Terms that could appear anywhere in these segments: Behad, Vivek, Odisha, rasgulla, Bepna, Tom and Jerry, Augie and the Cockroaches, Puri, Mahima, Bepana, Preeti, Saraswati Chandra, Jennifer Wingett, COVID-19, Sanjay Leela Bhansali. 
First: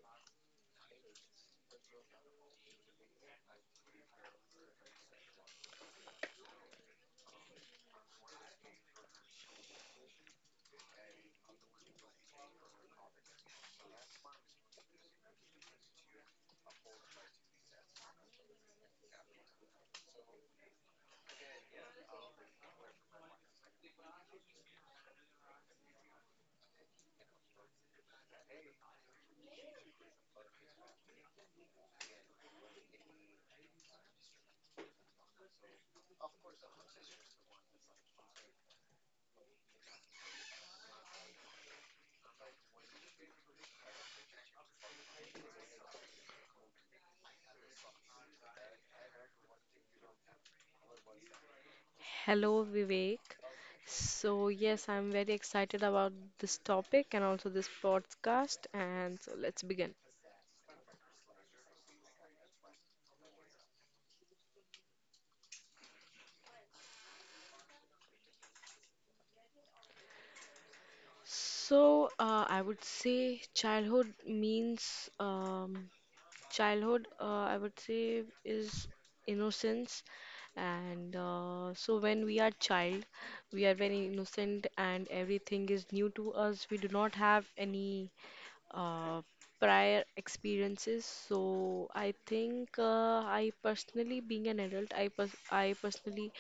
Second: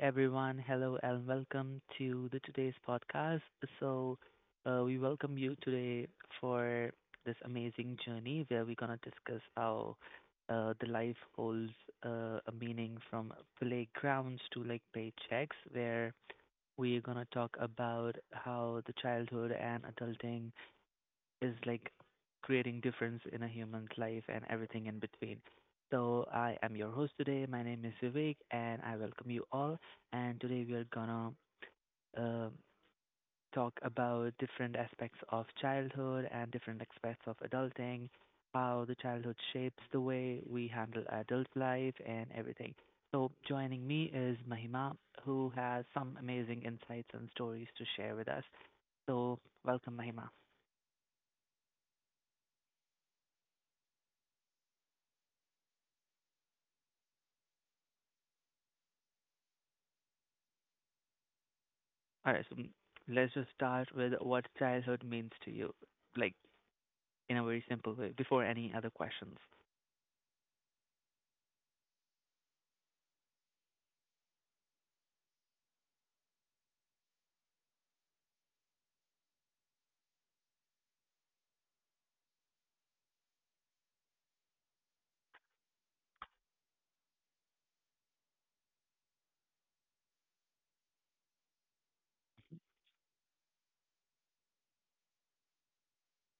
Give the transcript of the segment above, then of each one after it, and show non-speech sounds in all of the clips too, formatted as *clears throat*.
everyone, hello and welcome to the today's podcast. So, we welcome you today for this amazing journey where we're gonna discuss how the life holds a meaning from playgrounds to like paychecks. Where we're gonna talk about how the childhood and adulting is like creating difference in a human's life and everything in between. So I am your host today. My name is Vivek, and I welcome you all. And today we are gonna um talk about different aspects of childhood and different aspects of adulting, how the childhood shapes the way we handle adult life and everything. So joining me is Mahima, who has some amazing insights and stories to share with us. So welcome, Mahima. Hello, Vivek. So, yes, I'm very excited about this topic and also this podcast. And so, let's begin. All right, so let's just start with what childhood means to you, like in a very simple way, before any other questions. So, I would say childhood means childhood, I would say, is innocence. And so, when we are child, we are very innocent and everything is new to us. We do not have any uh, prior experiences. So I think I personally, being an adult, I personally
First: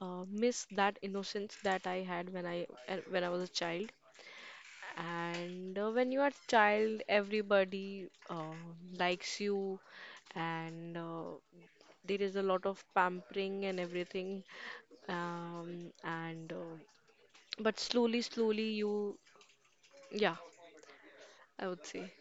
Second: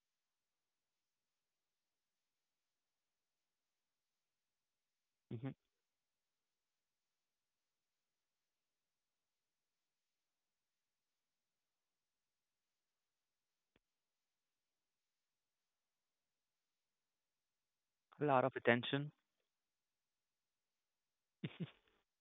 miss that innocence that I had when I was a child. Hmm. And when you are a child, everybody likes you, and there is a lot of pampering and everything. And But slowly, A lot of slowly, attention. you, yeah, I would say.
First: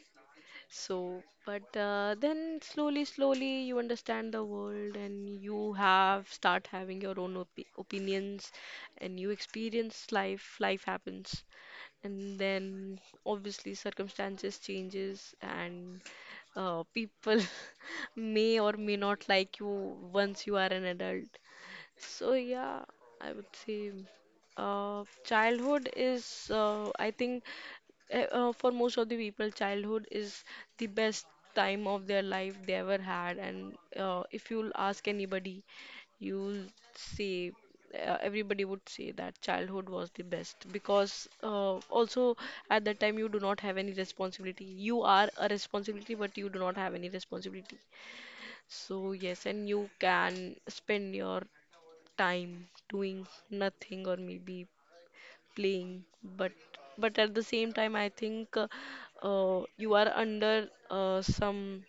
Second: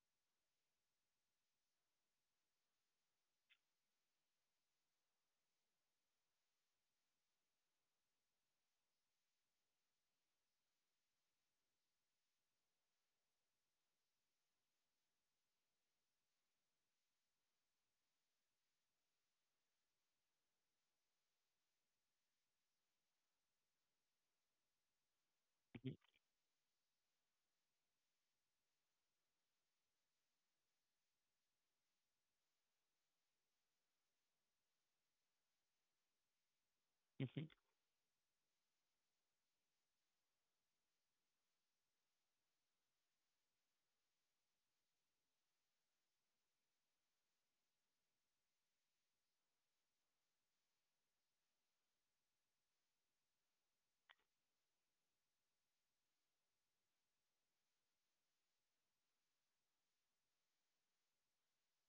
So, but then slowly, slowly you understand the world and you have start having your own op opinions and you experience life, life happens. And then obviously circumstances changes and people *laughs* may or may not like you once you are an adult. So yeah, I would say childhood Hmm. is I think for most of the people, childhood is the best time of their life they ever had. And if you'll ask anybody, you'll Hmm. say everybody would say that childhood was the best because also at that time you do not have any responsibility. You are a responsibility, but you do not have any responsibility. So yes, and you can spend your time doing nothing or maybe playing but at the same time I think you are under some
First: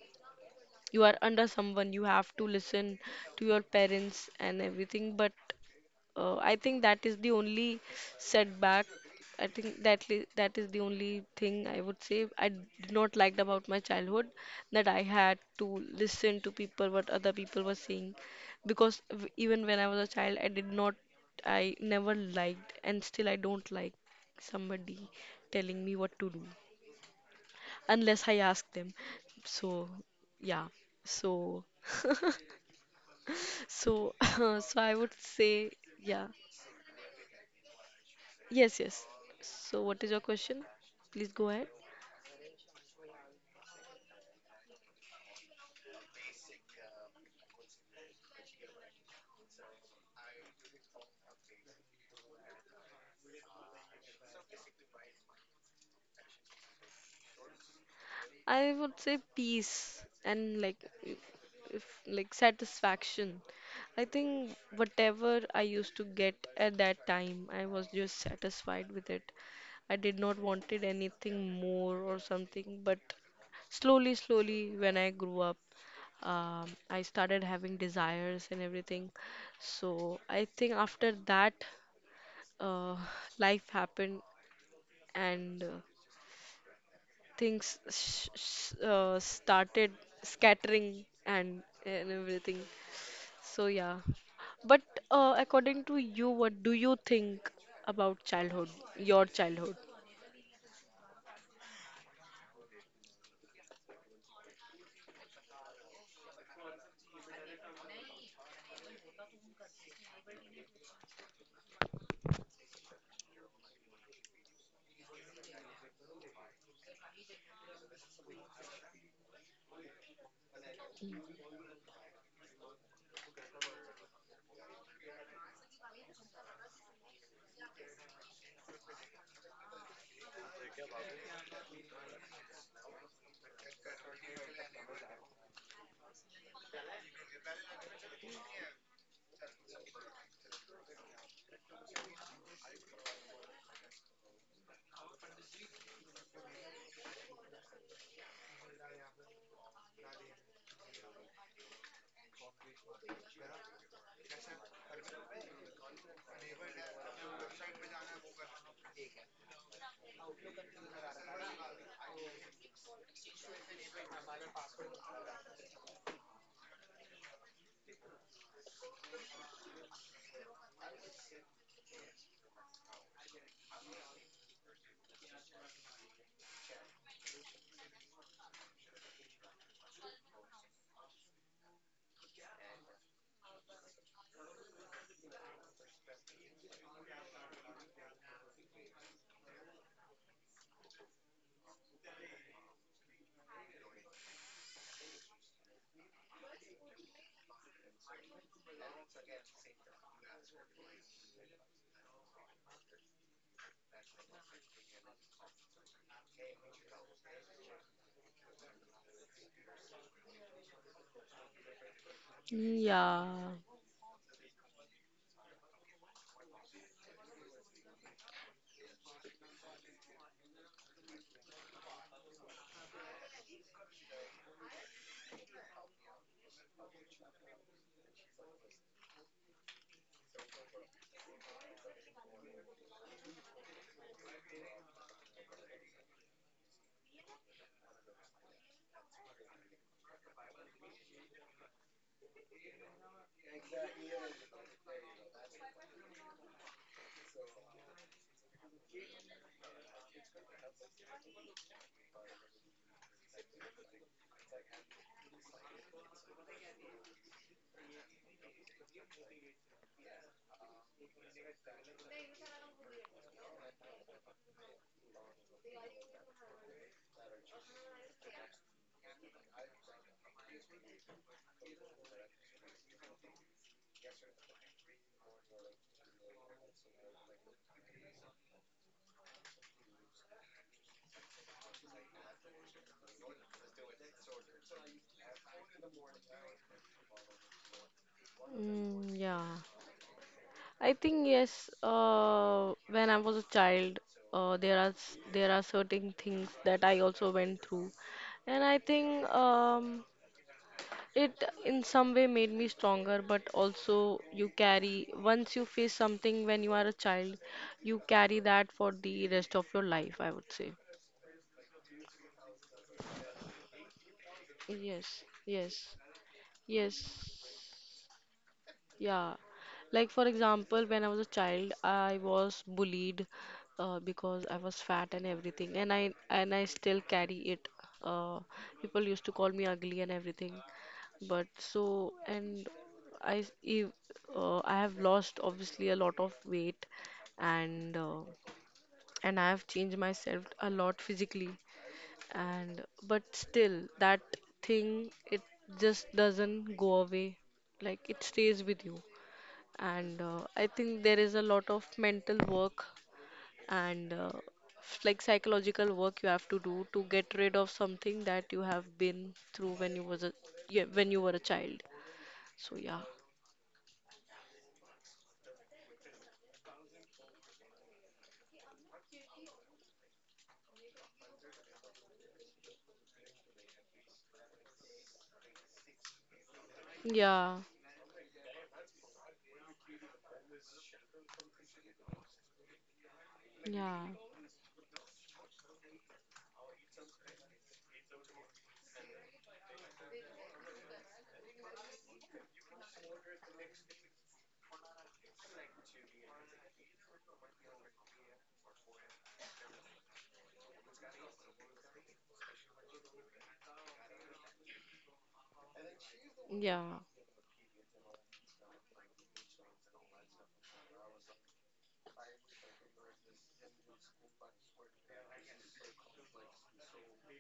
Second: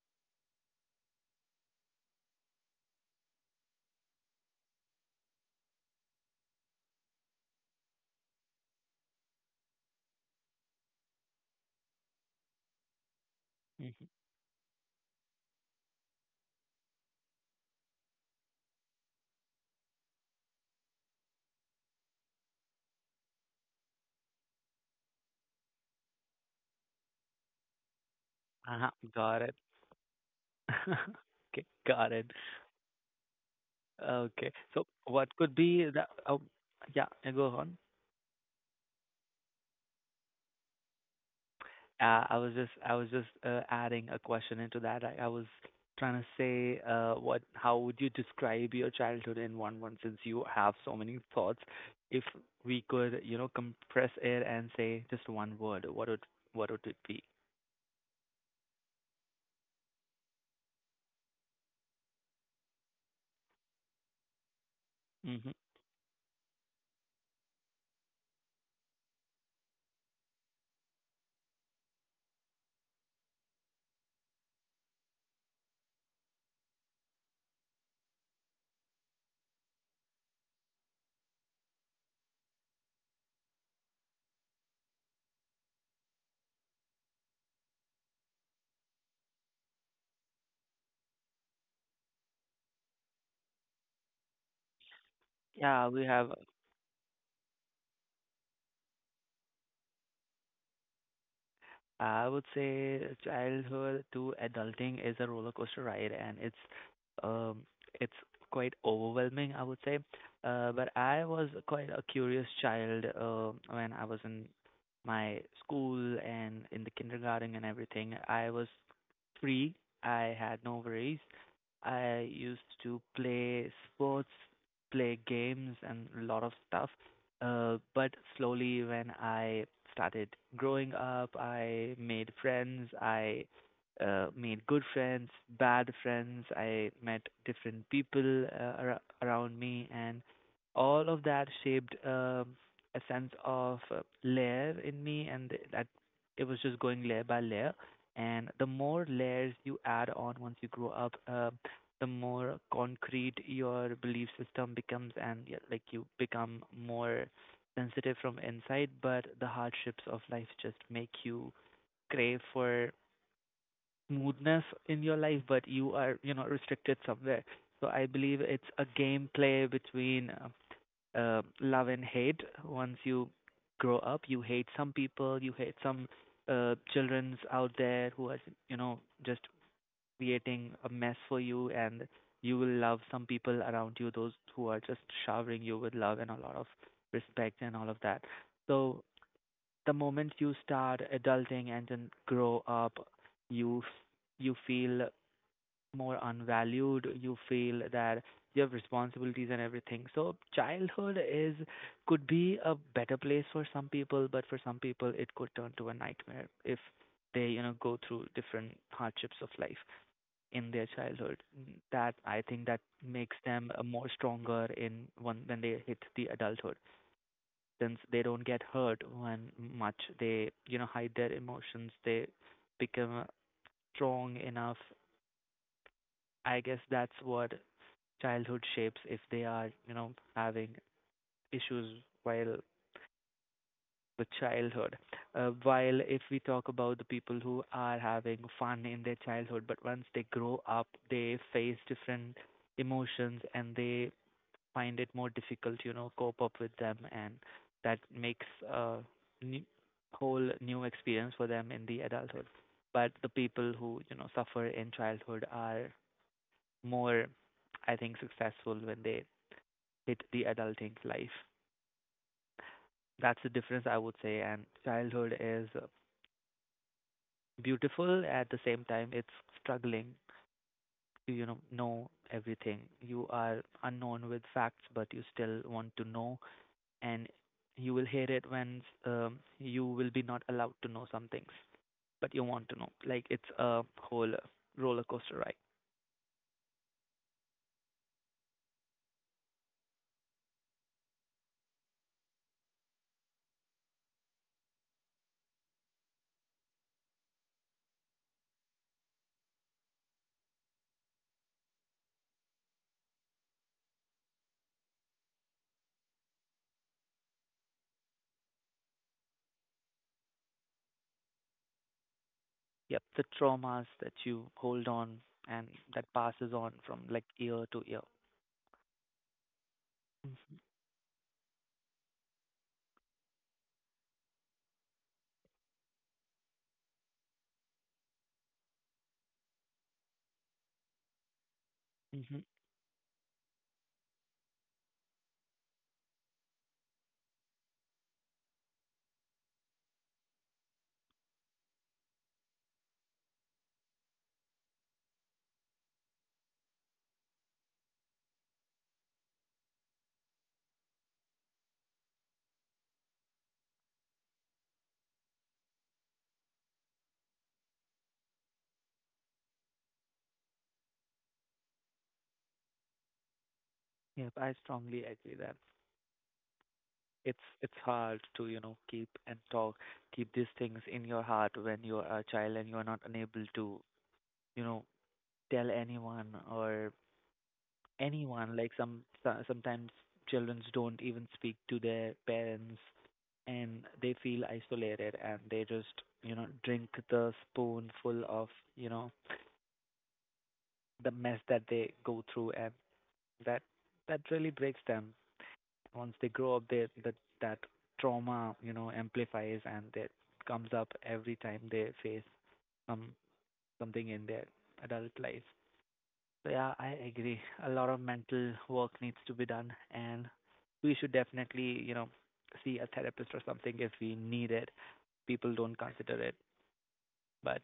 you are under someone you have to listen to your parents and everything but I think that is the only setback. I think that is the only thing I would say I did not liked about my Hmm. childhood, that I had to listen to people what other people were saying because even when I was a child I did not, I never liked and still I don't like somebody telling me what to do unless I ask Uh-huh, them. got it. So yeah. *laughs* So Okay, got it. so Okay, *laughs* so so I would what could say be the? yeah. Oh, yeah, go on. Yes, yes. So, what is your question? Please go ahead. I was just adding a question into that. I was trying to say what how would you describe your childhood in one word since you have so many thoughts. If we could, you know, compress it and say just one word, what would it be? I would say peace and like if, if like satisfaction. I think whatever Hmm. I used to get at that time, I was just satisfied with it. I did not wanted anything more or something, but slowly, slowly, when I grew up, I started having desires and everything. So I think after that, uh, *laughs* *sighs* life happened and things started scattering and everything. So yeah, but according Yeah, to we you, have. what do you think about childhood, your childhood? I would say childhood to adulting is a roller coaster ride, and um it's quite overwhelming, I would say. But I was quite a curious child when I was in my school and in the kindergarten and everything. I was free. I had no worries. I used to play sports, play games, and a lot of stuff. But slowly, when I started growing up, I made friends. I made good friends, bad friends. I met different people ar- around me, and all of that shaped a sense of layer in me, and th- that it was just going layer by layer. And the more layers you add on once you grow up, the more concrete your belief system becomes, and yeah, like you become more sensitive from inside, but the hardships of life just make you crave for smoothness in your life, but you are, you know, restricted somewhere. So I believe it's a gameplay between love and hate. Once you grow up, you hate some people, you hate some childrens out there who are, you know, just creating a mess for you, and you will love some people around you, those who are just showering you with love and a lot of respect and all of that. So the moment you start adulting and then grow up, you f- you feel more unvalued. You feel that you have responsibilities and everything. So childhood is could be a better place for some people, but for some people it could turn to a nightmare if they you know go through different hardships of life in their childhood. That I think that Mm, makes them yeah, more stronger in one when they hit the adulthood since they don't get hurt when much they you know hide their emotions they become strong enough. I guess that's what childhood shapes if they are you know having issues while the childhood. While if we talk about the people who are having fun in their childhood but once they grow up they face different emotions and they find it more difficult, you know, cope up with them, and that makes a new, whole new experience for them in the adulthood. But the people who, you know, suffer in childhood are more, I think, successful when they hit the adulting life. That's the difference I would say, and childhood is beautiful at the same time it's struggling to you know everything. You are unknown with facts but you still want to know, and you will hear it when you will be not allowed to know some things, but you want to know. Like it's a whole roller coaster ride. mm, yeah. I think yes. When I was a child, there are certain things that I also went through, and I think it in some way made me stronger, but also you carry, once you face something when you are a child, you carry that for the rest of your life, I would say. Yep, the traumas that you hold on Yes, and yes, that passes on yes. from like year to year. Yeah, like for example, when I was a child, I was bullied because I was fat and everything, and I still carry it. Uh, people used to call me ugly and everything, but so Mm-hmm. Hmm. and I s- ev- I have lost obviously a lot of weight, and I have changed myself a lot physically, and but still that thing it just doesn't go away, like it stays with you and I think there is a lot of mental work and like psychological work you have to do to get rid of something that you have been through when you was a, yeah, when you were a child. So yeah, Yep, I strongly agree that it's hard to you know keep and talk, keep these things in your heart when you're a child and you're not unable to you know tell anyone or yeah, anyone. Like some so- sometimes children don't even speak to their parents, and they yeah, feel isolated, and they just you know drink the spoonful of you know the mess that they go through, and that that really breaks them. Once they grow up, they that that trauma you know amplifies and that comes up every time they face some something in their adult life. So yeah, I yeah, agree. A lot of mental work needs to be done, and we should definitely, you know, see a therapist or something if we need it. People don't consider it, but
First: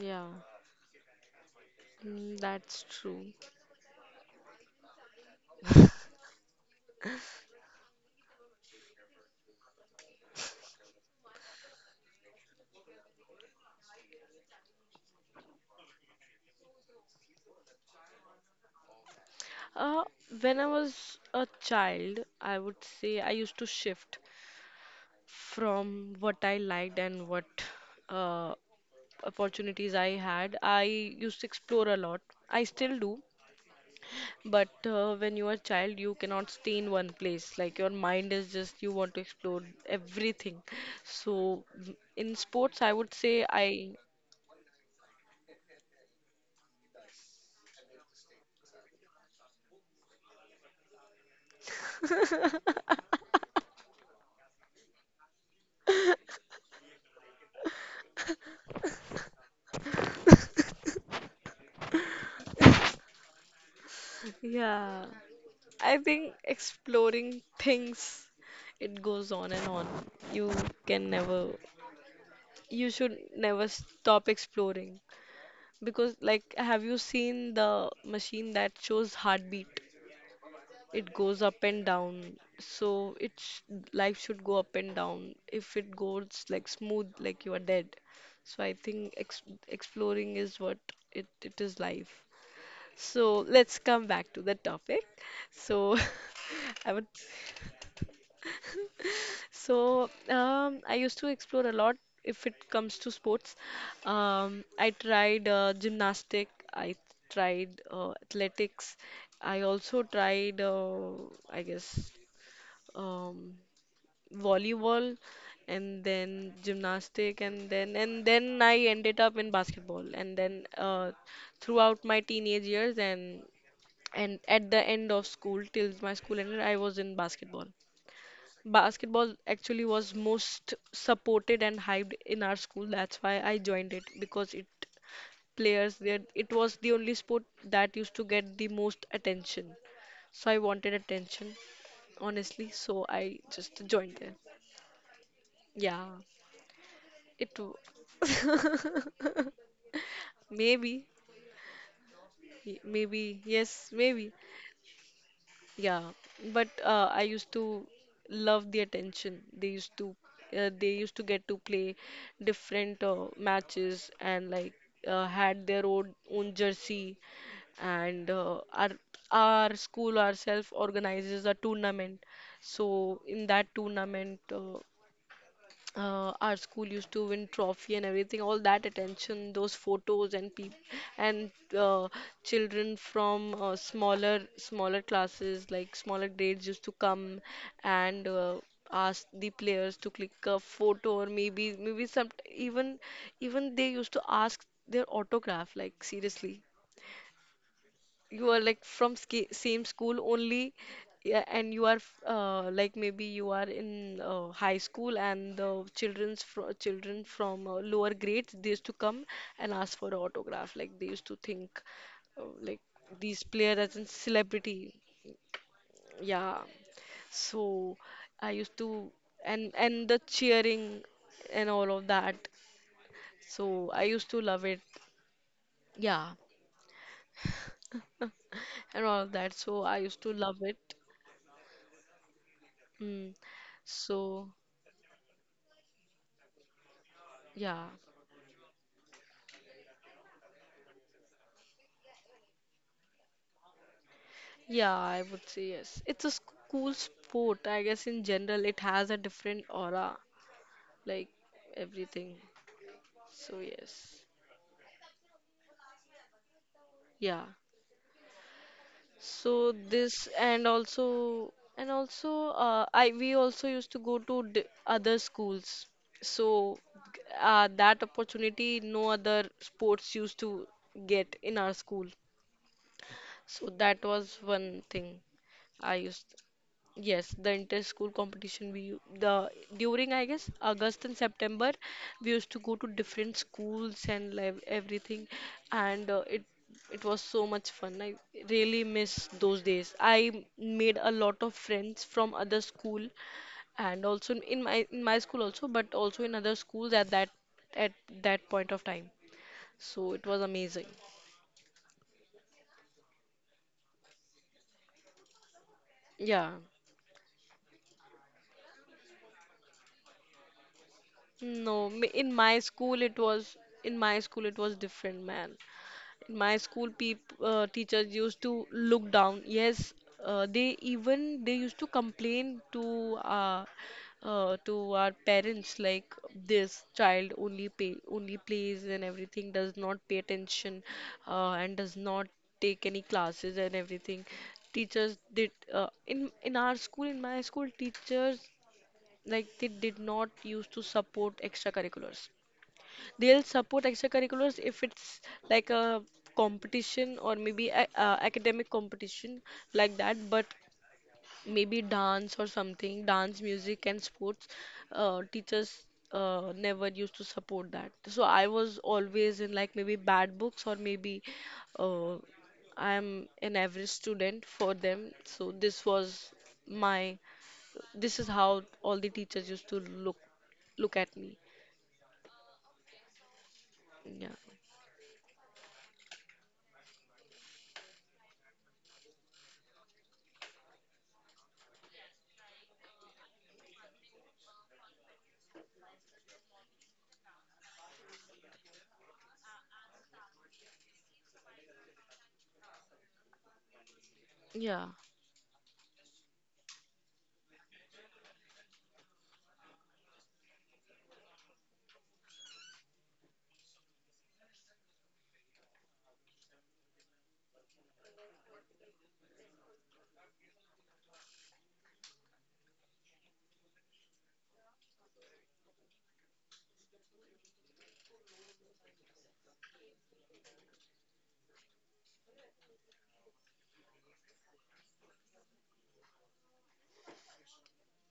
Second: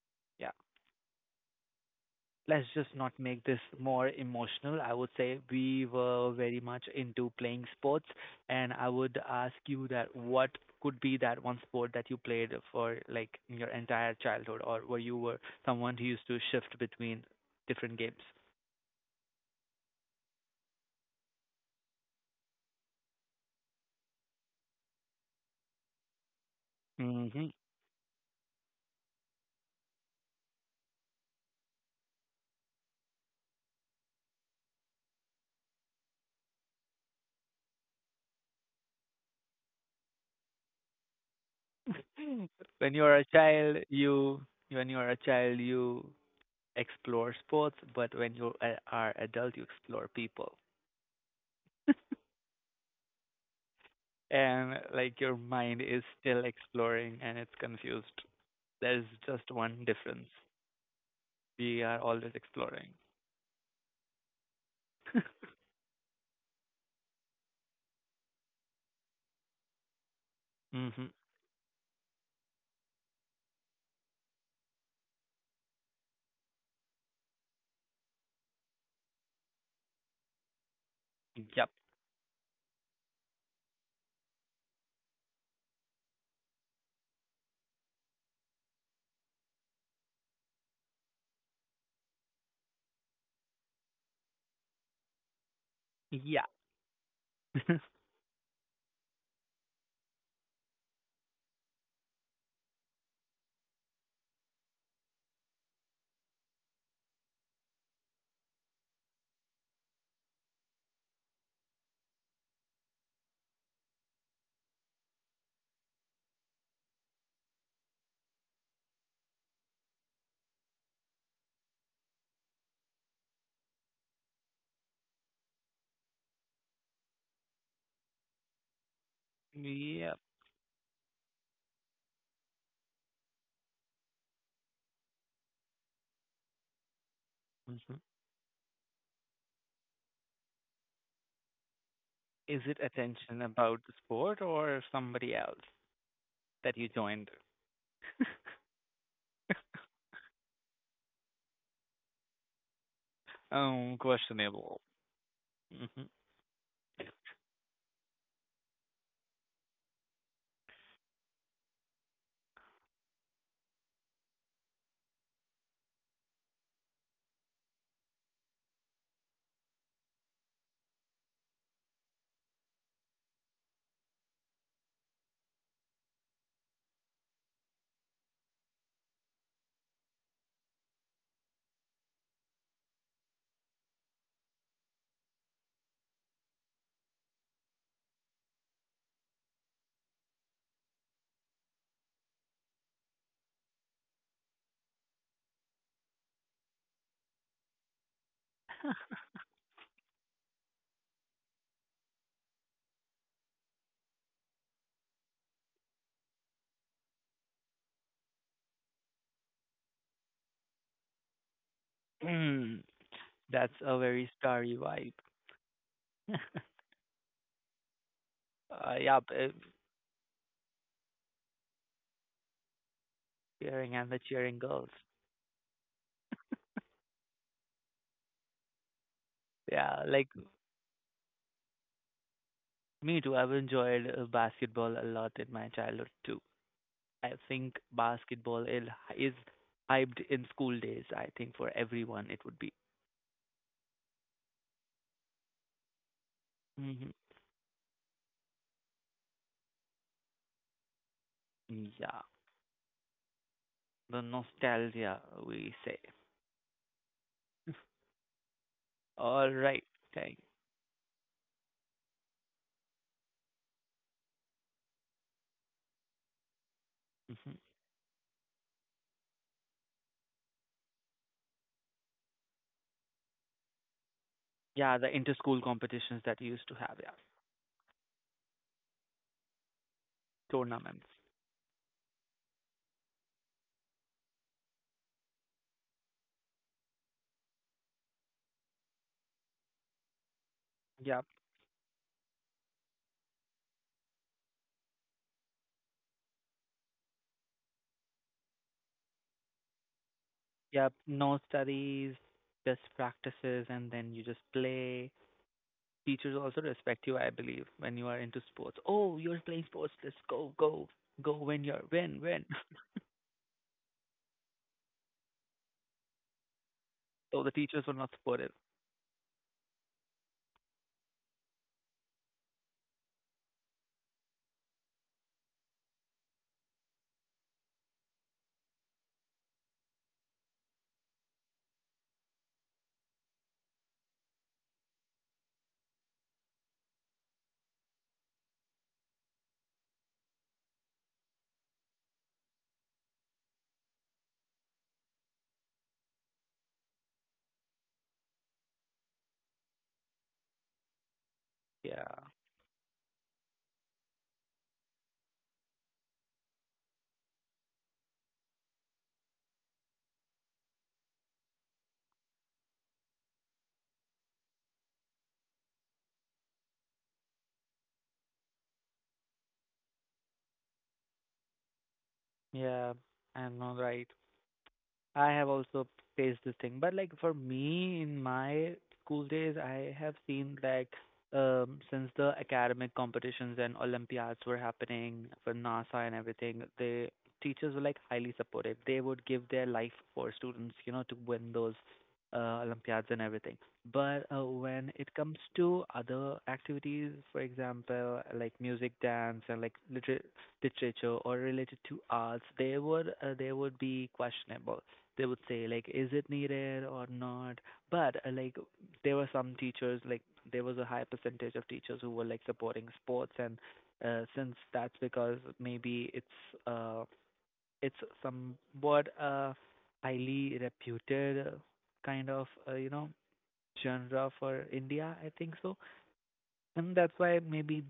yeah. yeah, Mm, let's that's just not true. make this more emotional. I would say we were very much into playing sports, and I would ask you that what could be that one sport that you played for like your entire childhood, or were you were someone who used to shift between different games. Uh, when I was a child, I would say I used to shift from what I liked and Hmm. what uh, opportunities I had, I used to explore a lot. I still do, but when you are a child, you cannot stay in one place. Like your mind is just you want to explore everything. So in *laughs* sports, I would when you are say a I, child you when you are a child you explore sports but when you a- are adult you explore people and like your mind is still exploring and it's confused. There's just one difference: we are always exploring. *laughs* yeah, I think exploring things, it goes on and on. You Mhm. can never, you should never stop exploring because like have you seen the machine that shows heartbeat? It goes Yep. up and down, so it's life should go up and down. If it goes like smooth, like you are dead. So I think exploring is what it is life. So let's come back to the topic. So Yeah. *laughs* I would, *laughs* so I used to explore a lot. If it comes to sports, I tried gymnastic, I tried athletics, I also tried I guess um, volleyball and then gymnastic and then I ended up in basketball and then throughout my teenage years and at the end of school till my school ended I was in basketball. Basketball actually was Yep. most supported and hyped in our school. That's why I joined it because it players there, it was the only sport that used Mhm. to get the most attention. So I wanted attention honestly, Is it so I attention just about the joined there. sport or somebody else Yeah, that you it joined? w- maybe, maybe, yes, Um, maybe. questionable. Yeah, but I used to love the attention. They used to get to play different matches and like had their own jersey. And our school ourselves organizes a tournament. So in that tournament, our school used to win trophy and everything, all that attention, those photos and peop and uh, children from smaller classes, like smaller grades used to come and ask the players to click a photo or maybe some, even they used to ask their autograph, like seriously, you are like from ski same school only. Yeah, and you are like maybe you are in high school and the children from lower grades they used to come and ask for autograph, like they used to think like Mhm. *clears throat* these player as That's a a very celebrity. starry vibe. Yeah, *laughs* so I used to, Uh, yeah, and b- the cheering and all of that, so I Cheering used and the to love cheering it. girls. Yeah, and all of that so I used Yeah, to like love it. Mm. me too. I've enjoyed So, basketball a lot in my childhood too. I yeah. think is hyped in school days. I think for everyone it would be. Yeah, I would say yes. Cool Hmm. sport. I guess in general, it has a different aura, like everything. Yeah, So, yes. the nostalgia we say. Yeah. All So right, this thank. and also, and also I we also used to go to d other schools. So Hmm. that opportunity no other sports used to get in our school. So that was one Yeah, thing the inter-school I used. competitions that we used to have. Yeah, Yes, the inter-school competition the during I guess August and tournaments. September we used to go to different schools and like everything and it was so much fun. I really miss those days. I made a lot Yeah. of friends from other school and also in my school also but also in other schools at that point of time. So it was amazing. Yep, no studies, just practices, and then you just play. Yeah. Teachers also respect you, I believe, when you are into sports. Oh, you're playing sports. Let's go, go, go. Win No, your in win, my win. school it was, in my school it was different, man. My school *laughs* So the teachers teachers were not used to supportive. look down. Yes, they even they used to complain to our parents, like this child only pay only plays and everything, does not pay attention and does not take any classes and everything. Teachers did in our school, in my school teachers, like they did not used to support extracurriculars. They'll support extracurriculars if it's like a competition or maybe a, academic competition like that, but maybe Yeah, dance or something, dance, music, and sports, teachers never used to support that. So I was always in like maybe bad books or maybe uh, I'm an average student for them. So this was my, this is how all the teachers used to look at me. yeah, I know, right. Yeah. I have also faced this thing, but like for me in my school days, I have seen like since the academic competitions and Olympiads were happening for NASA and everything, the teachers were like highly supportive. They would give their life for students, you know, to win those Olympiads and everything. But Yeah. when it comes to other activities, for example, like music, dance, and like liter- literature or related to arts, they would be questionable. They would say like is it needed or not, but like there were some teachers like there was a high percentage of teachers who were like supporting sports and since that's because maybe it's somewhat highly reputed kind of you know genre for India, I think so. And that's why maybe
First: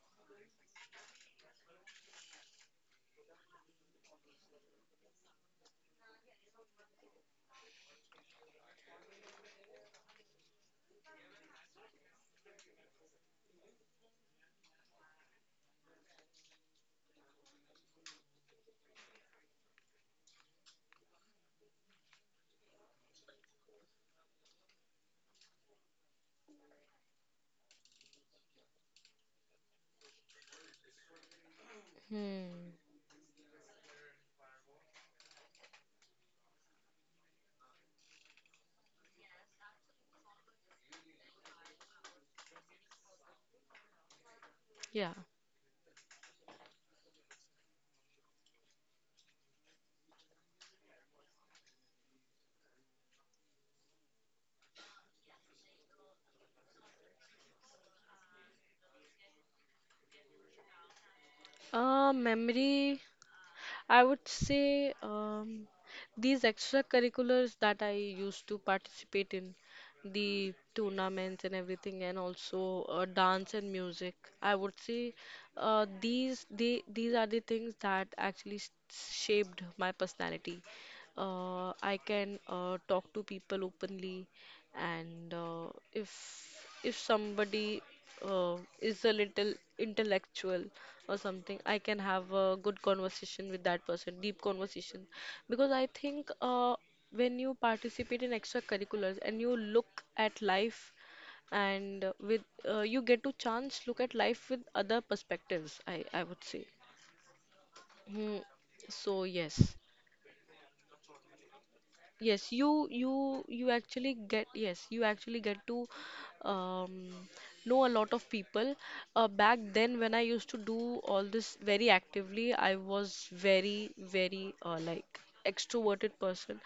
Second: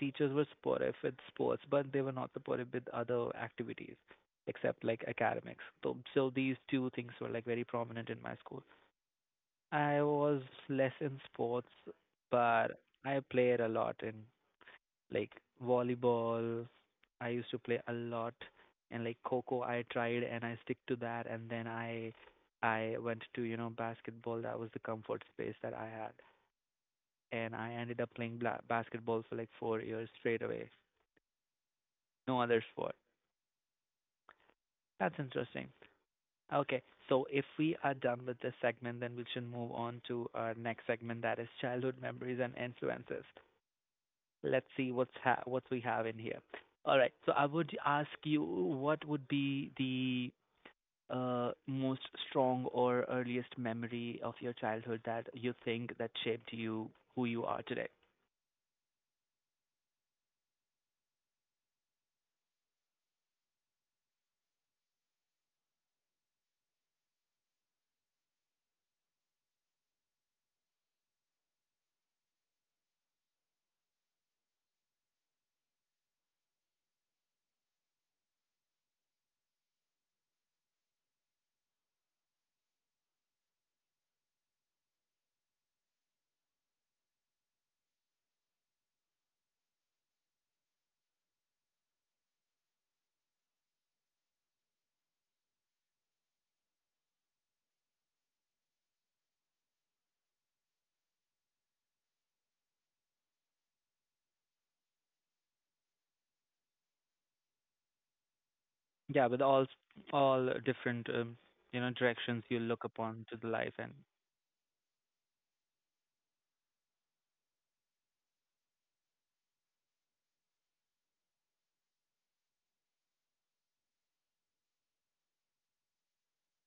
teachers were supportive with sports, but they were not supportive with other activities except like academics. So these two things were like very prominent in my school. I was less in sports, but I played a lot in like volleyball. I used to play a lot and like Coco I tried and I stick to that, and then I went to, you know, basketball. That was the comfort space that I had. And I ended up playing bla- basketball for like 4 years straight away. No other Hmm. sport. That's interesting. Okay. So if we are done with this segment, then we should move on to our next segment, that is childhood memories and influences. Let's see Yeah. what's ha- what we have in here. All right. So I would ask you, what would be the most strong or earliest memory of your childhood that you think that shaped you who you are today? Memory, I would say these extracurriculars that I used to participate in, the tournaments and everything, and also dance and music. I would say these are the things that actually shaped my personality. I can talk to people openly, and if somebody is a little intellectual or something, I can have a good conversation with that person, deep conversation, because I think when you participate in extracurriculars and you look at life and with you get to chance look at life with other perspectives, I would say. Hmm. So Yeah, with yes. all different you know directions Yes, you look upon to the you life. And actually get, yes, you actually get to um, know a lot of people. Back then, when I used to do all this very actively, I was very like extroverted person.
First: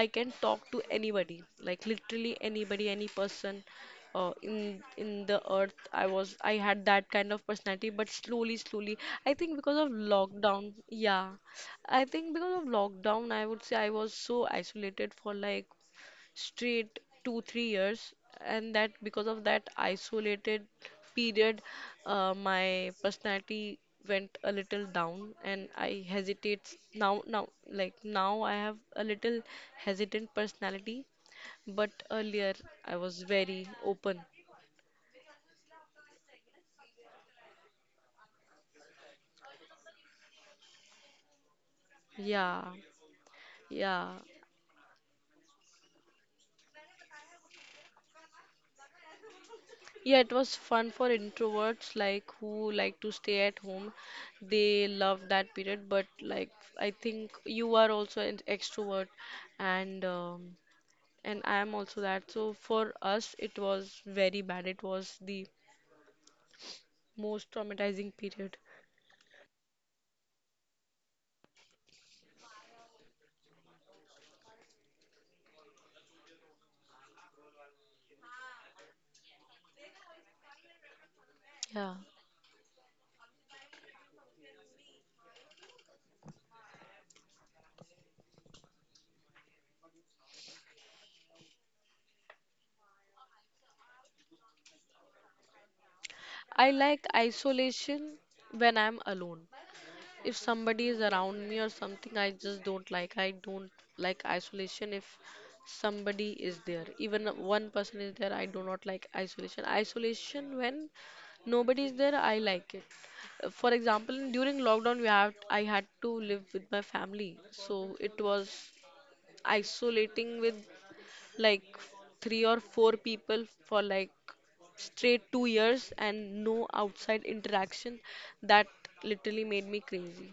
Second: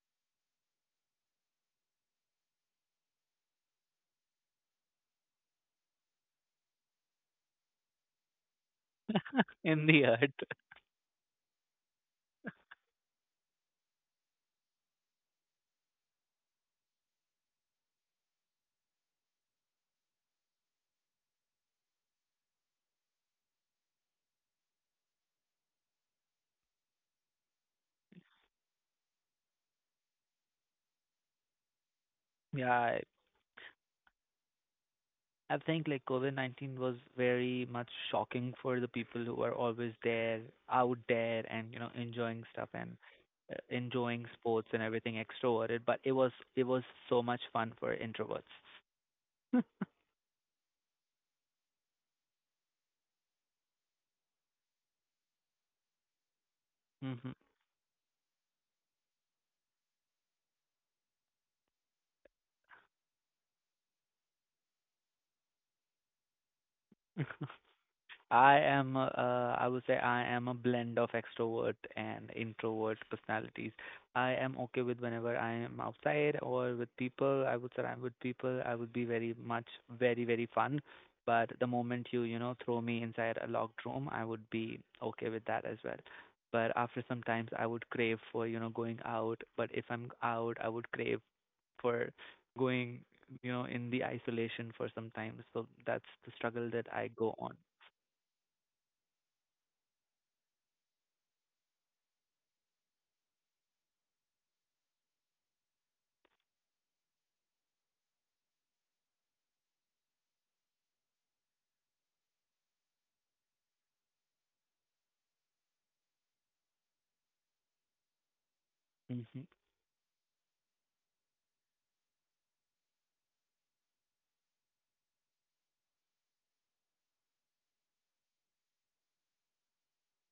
I can talk to anybody, like literally anybody, any person in the earth. I had that kind of personality, but slowly slowly, I think *laughs* because in of the earth. lockdown, yeah I think because of lockdown, I would say I was so isolated for like straight two, 3 years. And that because of that isolated period, my personality went a little down and I hesitate now, like now I have a little hesitant personality, but earlier I Yeah, was very open. I think like COVID-19 was very much shocking for the people who are always there, out there, and you know enjoying stuff Yeah, and yeah. enjoying sports and everything extroverted. But it was so much fun for introverts. Yeah, it was fun for introverts like who like to stay at home. They love that period, but like I *laughs* think Hmm. you are also an extrovert and um, and I am also that. So for us it was very bad. It was the most traumatizing *laughs* period. I would say I am a blend of extrovert and introvert personalities. I am okay with whenever I am outside or with people. I would surround with people. I would be very much, very, very fun. But the Yeah. moment you, you know, throw me inside a locked room, I would be okay with that as well. But after some times, I would crave for, you know, going out. But if I'm out, I would crave for going, in the isolation for some time. So that's the I struggle that like I go on. isolation when I'm alone. If somebody is around me or something, I just don't like. I don't like isolation if somebody is there. Even one person is there, I do not like isolation. Isolation when nobody is there, I like it. For example, during lockdown, we have I had to live with my family, so it was Mhm. isolating with like three or four people for like straight 2 years and no outside interaction that literally made me crazy.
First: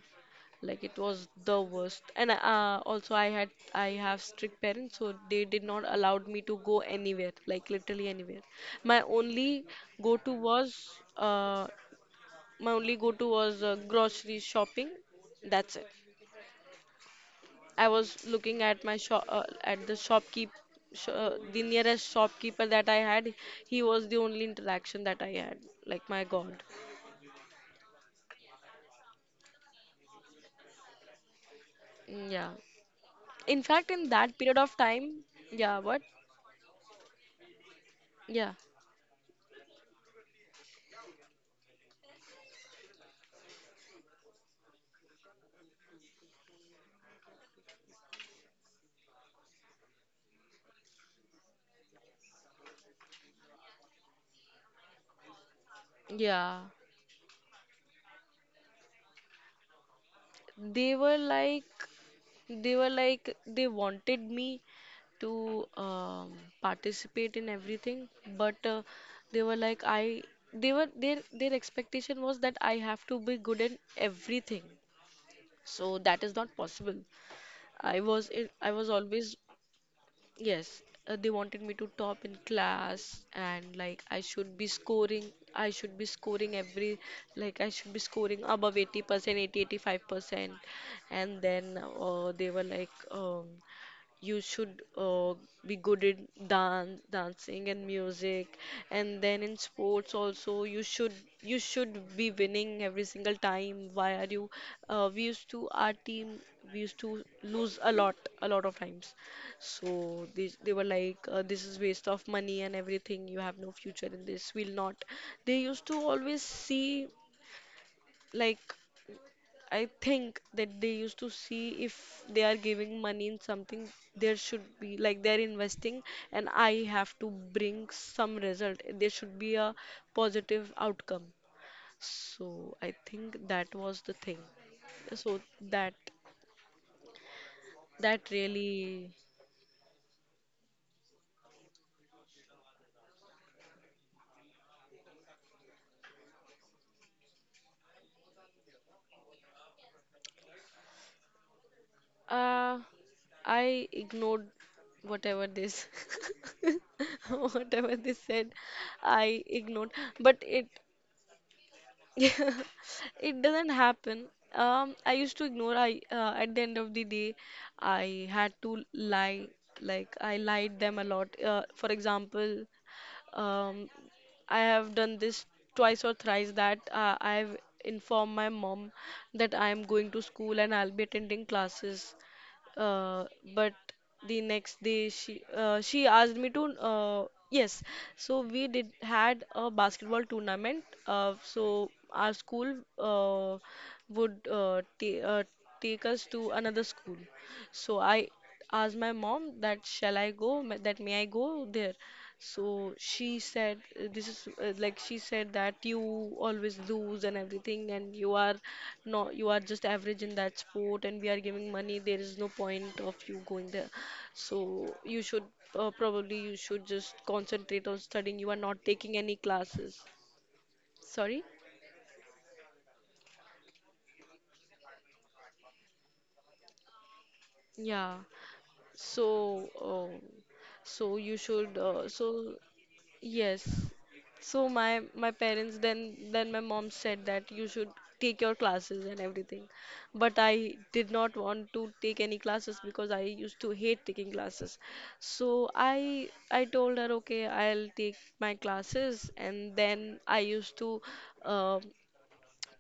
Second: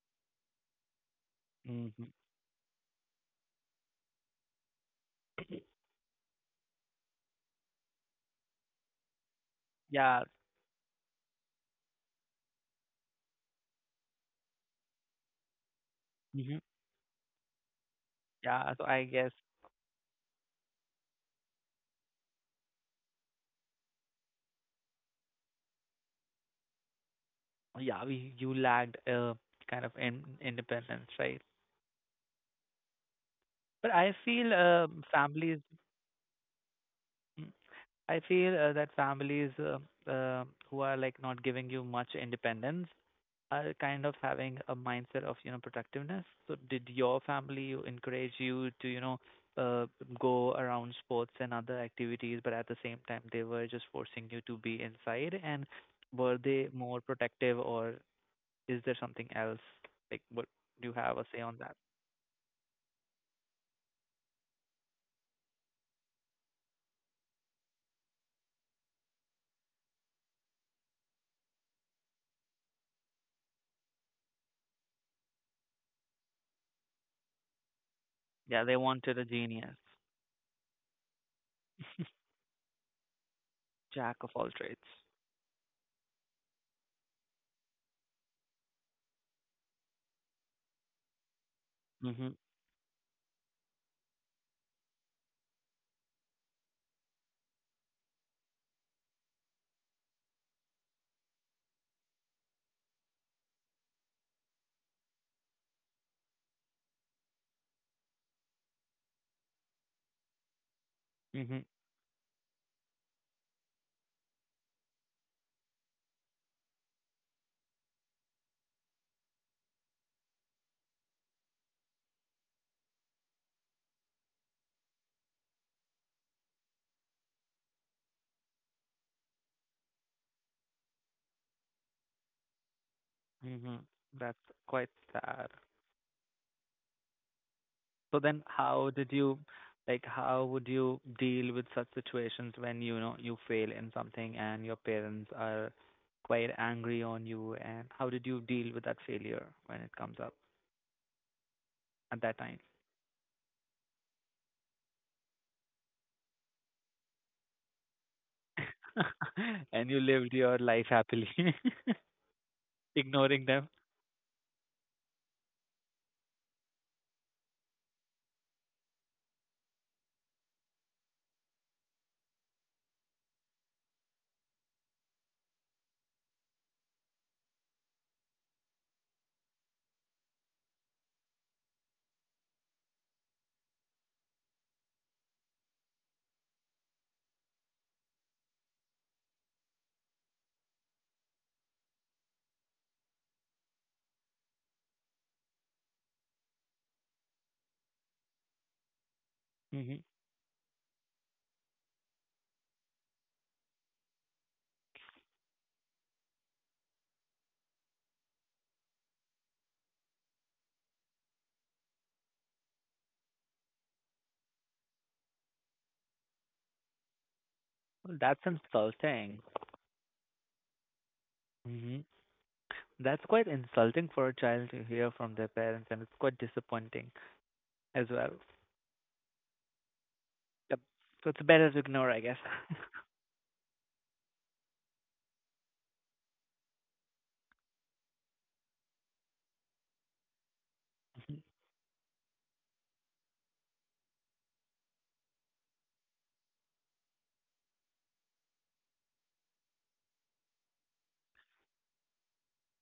Like, it was the worst. Mhm. And also I have strict parents, so they did not allowed me to go anywhere, like literally anywhere. My only go Yeah. to was uh, grocery shopping, that's it. Mhm. I was looking Yeah. So at my I guess shop at the shopkeep sh the nearest shopkeeper that I had. He was the only interaction that I had. Like, my God. yeah, we you lacked kind of independence, right? Mm, yeah. But I In fact, feel in that period of families. time, yeah, what? mm, I feel that Yeah. families uh, who are like not giving you much independence, are kind of having a mindset of, productiveness. So did your family encourage you to, uh, go around sports and other activities, but at the same time they were just forcing you to be inside? And were Yeah. they more protective, or is there something else? Like, what do you They were have a say on like that? they were like they wanted me to um, participate in everything, but they were like I they were their expectation was that I have to be good in everything. So that is not possible. Yeah, I they was wanted a always genius, yes. They wanted me to top in class and like jack I of should all be trades. scoring, I should be scoring every like I should be scoring above 80% eighty percent, 85%. And then Mhm. they were like, you should be good in dance dancing and music. And then in sports also you should, you should be winning every single time. Why are you, we used to, our team, we used to lose a lot, a lot of times. So they were like, Mhm. this is waste of money and everything, you have no future in this, we'll not. They used to always see like, I think that they used to see if they are giving money in something, there should be like they're investing, and I have to bring some result. There should be a positive outcome. So I think that Mhm. was the thing. That's quite So sad. that So that then how did really, you like how would you deal with such situations when you know you fail in something and your parents are quite angry on you, and how did you deal with that failure when it comes up at that time? uh I ignored whatever this, *laughs* whatever they said I *laughs* And ignored you lived but your it life happily, *laughs* *laughs* It ignoring doesn't them. happen. I used to ignore. I At the end of the day, I had to lie. Like, I lied them a lot. For example, um, I have done this twice or thrice that I've informed my mom that I'm going to school and I'll be attending classes. Uh, but the next day she asked me to uh, yes. So we did had a basketball tournament. So our school uh, would take us to another school. So I asked my mom that Hmm. shall I go? That may I go there? So she said, "This is like she said that you always lose and everything, and you are not, you are just average in that sport, and we are giving money. There is no point of you going there. So you should probably you should just concentrate on Well, that's studying. You are not taking any insulting. classes. Sorry? Hmm. That's quite insulting for a child to hear from their parents, and it's quite disappointing as Yeah. well. So, Yep. so So you it's better to should. Uh, ignore, I so guess. Yes. So my parents, then my mom said that you should take your classes and everything. But I did not *laughs* want to take any classes because I used to hate taking classes. So I told her okay, I'll take my classes. And then I used to uh,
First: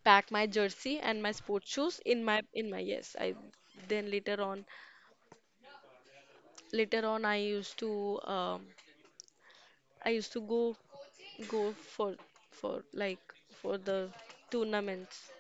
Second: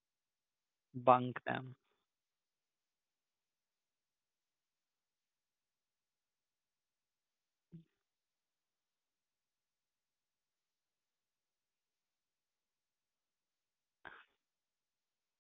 pack my jersey and my Bunk sports them. shoes in my yes. I Then later on, I used to go, go for for like for the tournaments.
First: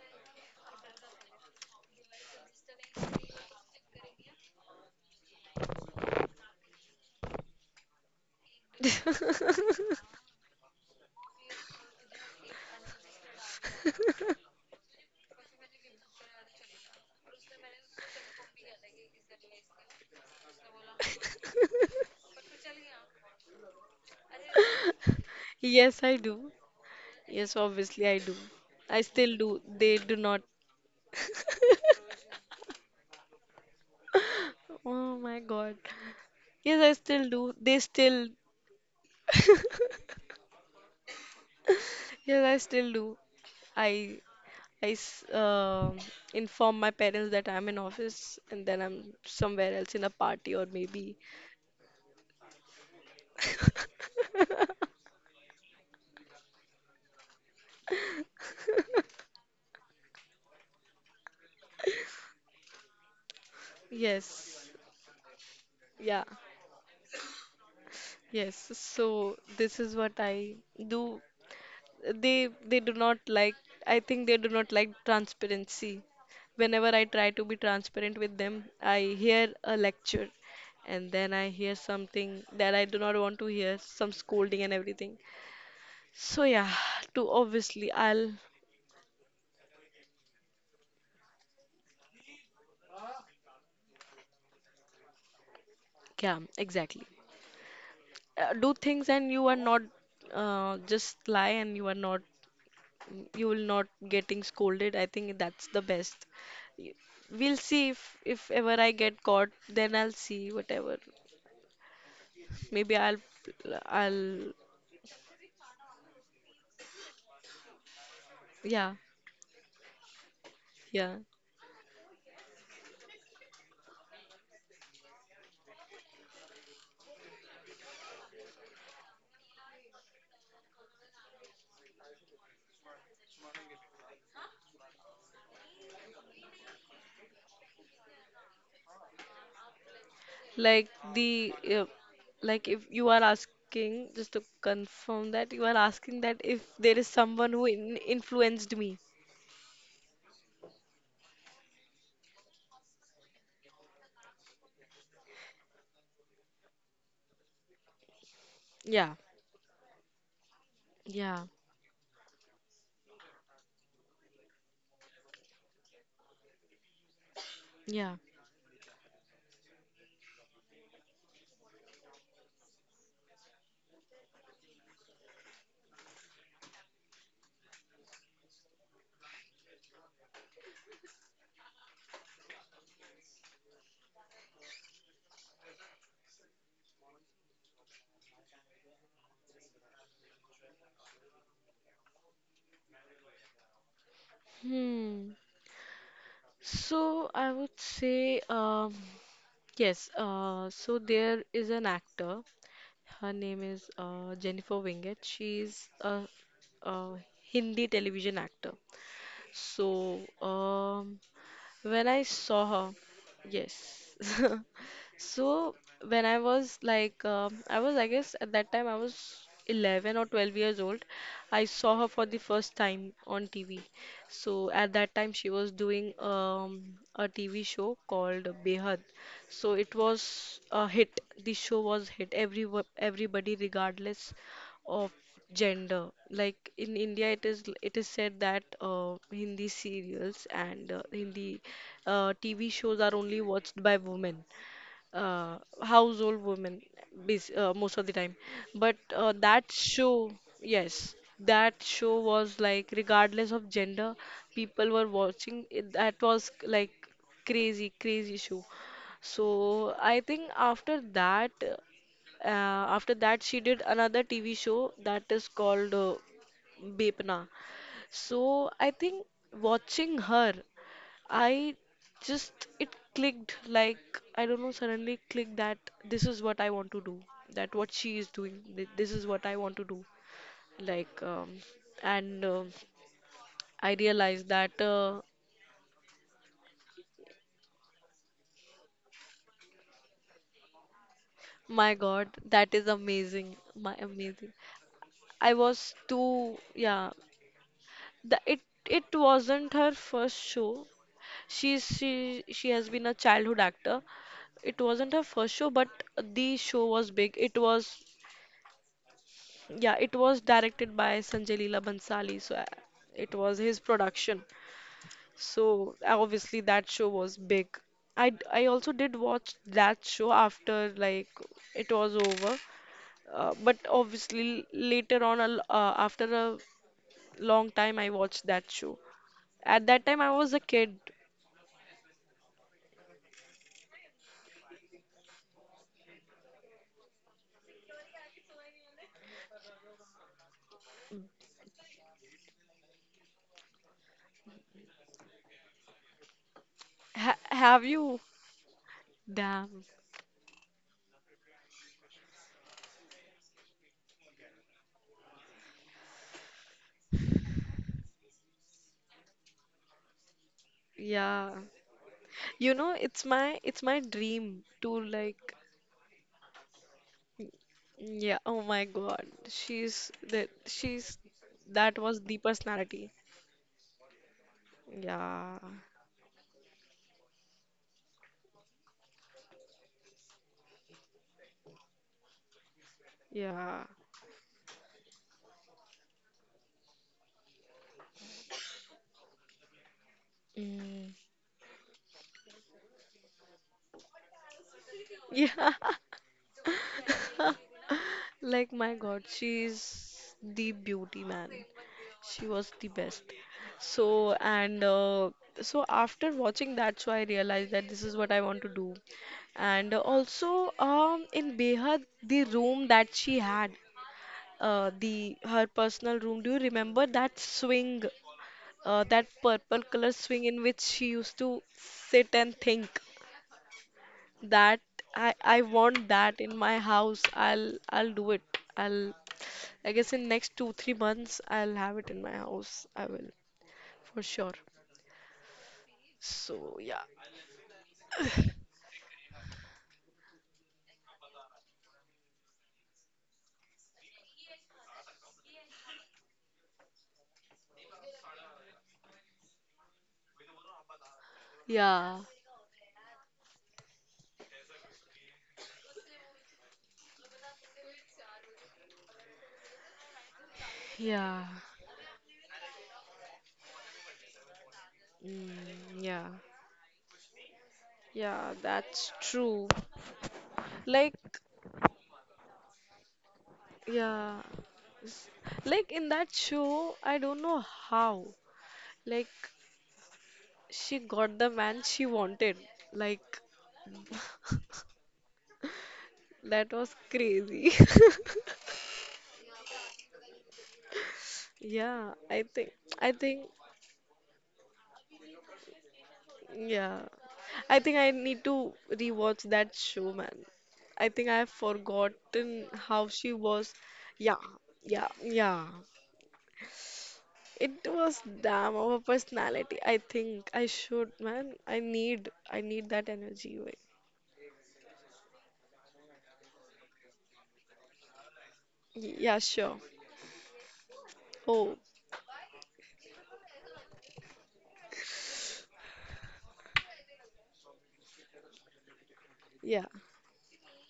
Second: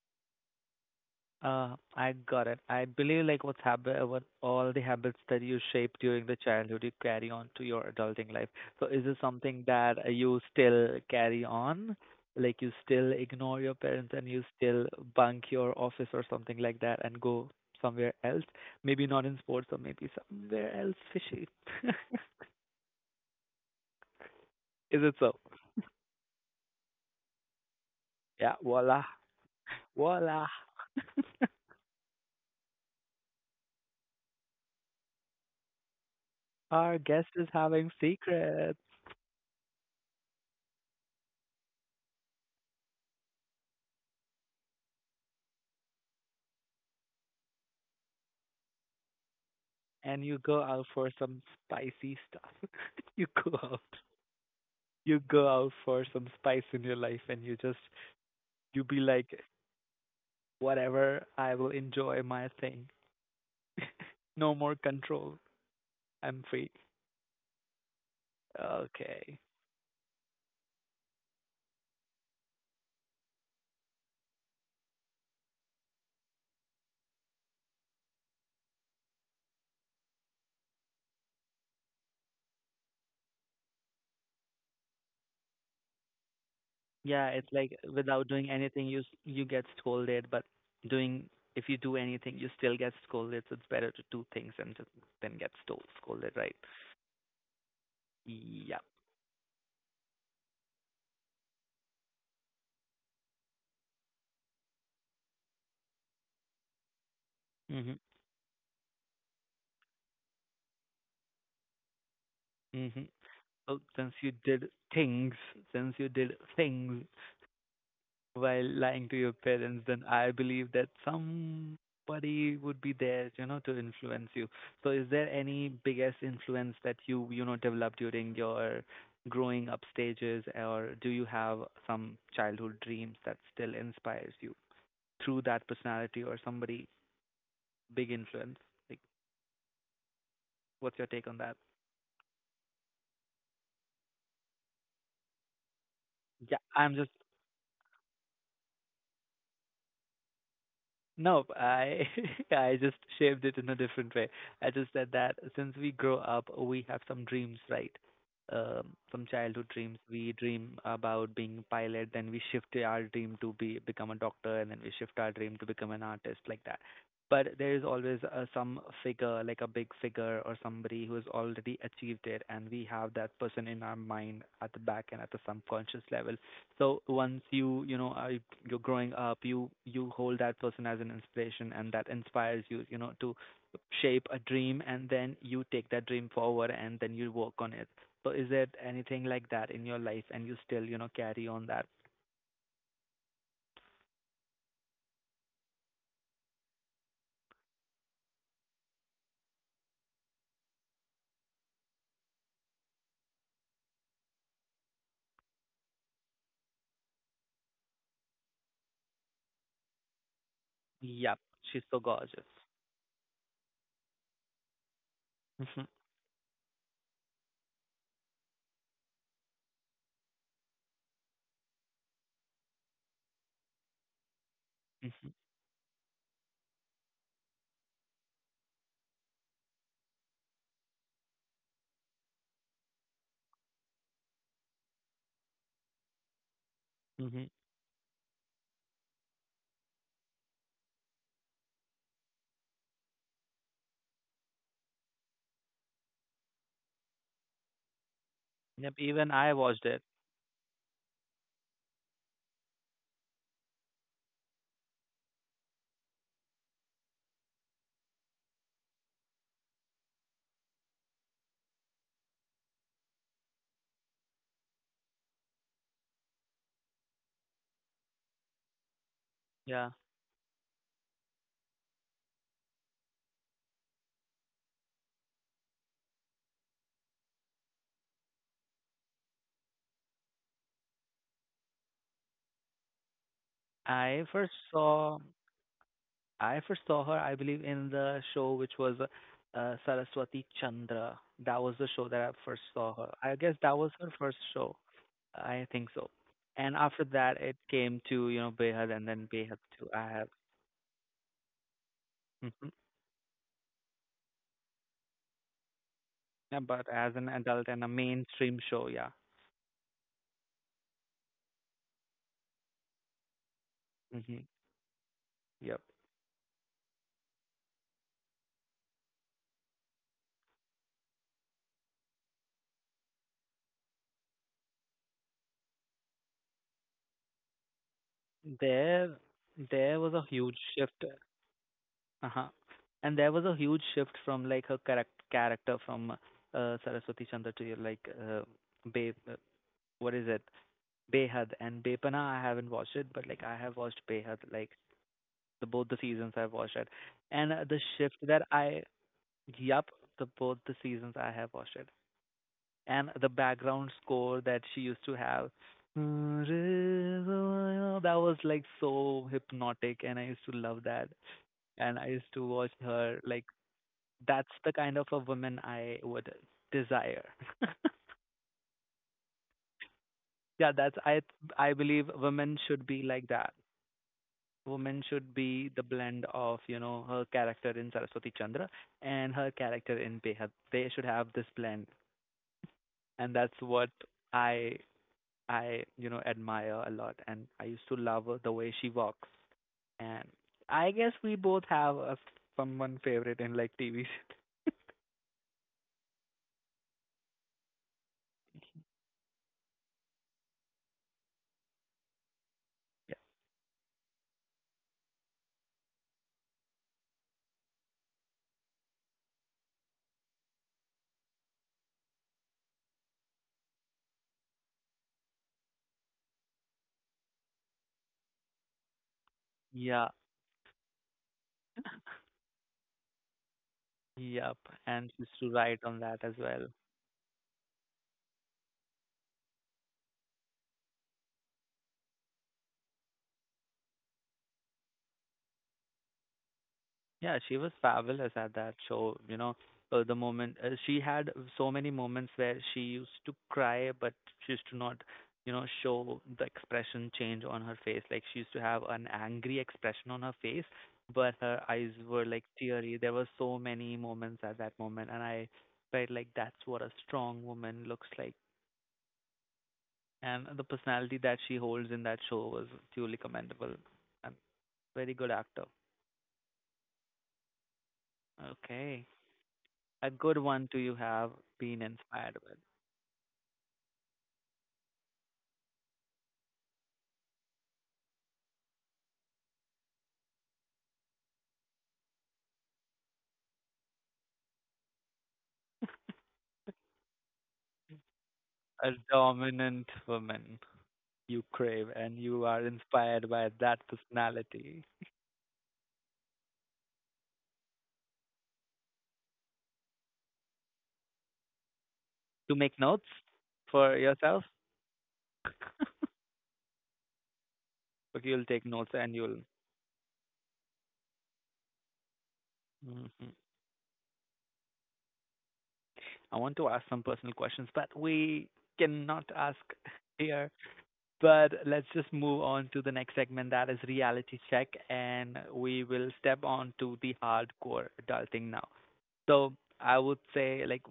I got it. I believe like what's habit, what all the habits that you shape during the childhood you carry on to your adulting life. So is this something that you still carry on? Like you still ignore your parents and you still bunk your office or something like that and go somewhere else? Maybe not in sports or maybe somewhere else fishy. *laughs* Is it so? Yes, I do. Yes, obviously I do. Yeah, I voila. still do. They do not. Voila. Oh my God. Yes, I Our guest still is do. They having still. secrets. Yes, I still do. I I inform my parents that I'm in office and then I'm somewhere else in a And you party go or out maybe. for some spicy stuff. *laughs* You go out, you go out for some spice in your life, and you just you be like, whatever, I will enjoy my thing. *laughs* No Yes. more control. Yeah. I'm free. Yes. So Okay. this is what I do. They do not like, I think they do not like transparency. Whenever I try to be transparent with them I hear a lecture, and then I hear something that I do not want to hear, some scolding and everything. So yeah, to Yeah, it's like obviously I'll, without doing anything, you get scolded, but doing if you do anything, you still get scolded. So it's better to do things and just, than scolded, yeah right? exactly. Do Yeah. things and you are not, just lie and you are not, you will not getting scolded, I think that's the best. Y- we'll see, Mhm. if ever I get caught then I'll see whatever. Maybe Mhm. Well, I'll, since you did things while yeah, lying to your parents, then I believe that yeah. somebody would be there, to influence you. So, is there any biggest influence that you, developed during your growing up stages, or do you have some childhood dreams that still inspires you through that personality or somebody big influence? Like, Like what's your take the, on that? uh, like if you are asking, just to confirm that you are asking that if Yeah, there I'm is just someone who in influenced me. no, I *laughs* I just shaped it in a different way. I just said that since we grow up, we have some dreams, right? Yeah, Some childhood dreams. We dream about yeah, being a pilot, then we shift our dream to be become a doctor, and then we shift our dream to become an artist, like that. But there is yeah. always some figure, like a big figure or somebody who has already achieved it, and we have that person in our mind at the back and at the subconscious level. So once you you know are, you're growing up, you hold that person as an inspiration, and that inspires you you know to shape a dream, and then you take that dream forward, and then you work on it. So is there anything like that in your life, and you still you know carry on that? Hmm. So I would say, yes. So there is an actor. Her name is Jennifer Wingett. She's a Hindi television actor. So, Yep, she's so when I gorgeous. saw her, yes. *laughs* So Hmm. when I was like, I was, I guess at that time I was 11 or 12 years old. I saw her for the first time on TV. So at that time Hmm. she was doing a TV show called Behad. So it was a hit. The show was hit. Everybody, regardless of gender, like in India it Hmm. is, it is said that Hindi serials and Hindi TV shows are only watched by women, household women, most of the time. Yep, But even I that watched it. show, yes, that show was like regardless of gender people were watching it, that was like crazy show. So I think after that, uh, she did another TV show that is called Bepna. So I think Yeah, watching her, I just it clicked like, I don't know, suddenly clicked that this is what I want to do, that what she is doing this is what I want to do. Like and I I first realized that saw. I first saw her, I believe, in the show which was Saraswati Chandra. That was the show that I my first God saw her. that I is guess that was her amazing, first my show. amazing. I think I so. was And too, after that, yeah. it came to you know It, Behad and it then Behad too. wasn't her first show, hmm, she has been a childhood actor. It wasn't her first show, but the yeah, show but was as an big. It adult and was, a mainstream show, yeah. yeah, it was directed by Sanjay Leela Bhansali, so it was his Hmm. production. Yep. So obviously that show was big. I also did watch that show after like it was over, but obviously later on after a long time I watched that show. There, At there that was time a I was a huge kid. shift. Uh-huh. And there was a huge shift from like her correct character from Saraswati Chandra to like Babe. What is it? Behad and Bepana I haven't watched it, but like I have watched Behad, like the both the seasons I've watched it, Ha and the Have shift you? that I, Damn. yup, the both the seasons I have watched it, and the background score that she used to have, that was like so hypnotic, and I used to love that, Yeah. and I used to You watch know, her it's like my that's dream the kind to of a like, woman I would desire. yeah, oh my God. *laughs* Yeah, that's She's, I that believe was the women should be personality. like that, woman should Yeah. be the blend of you know her character in Saraswati Chandra and her character in Behad. They should have this blend, and that's Yeah. what I I you know admire a lot. And I used to love her, the way she walks, and I Mm. guess we both have a someone favorite in like TV. Yeah. *laughs* Like my *laughs* God, she's the beauty, man. She was the Yeah, best. So and so after watching that show, I realized that this is what I want to do. And also, in Behad, the room that she had, the her personal room. Do you remember that swing? Uh, that purple yeah, color swing in which she used to sit and think, yep. that, And she used to I write on want that as that in well. my house. I'll do it. I'll, I guess in next 2 3 months I'll have it in my house. I will for sure. So yeah, Yeah, she was fabulous at that show. You know, the moment she had so many moments where she used to cry, but she used to not, you know, show the expression change on her face. Like she used to have an angry expression on her face, but her eyes yeah, were like teary. There were so many moments at that moment, and I felt like that's what a strong woman looks like. And the personality that yeah, she holds in that show was truly commendable. And very good actor. mm, yeah, yeah. Okay. That's true. A good one do you Like have been inspired with? yeah, like in that show, I don't know how. Like she got the man she wanted. Like, that was crazy. A *laughs* dominant woman you crave and you Yeah, are inspired I by that think personality. yeah. I think I need to rewatch that show, man. I think I've To forgotten make notes how she was. for Yeah, yourself? yeah, yeah. *laughs* It was But you'll take damn notes our and you'll. personality. I think I should, man. I need that Hmm. energy. Wait. I want to ask some personal questions, but we cannot Yeah, ask sure. *laughs* here. But Oh, let's just move on to the next segment that is reality check, and we will step on to the hardcore adulting now. So yeah. I would say, like,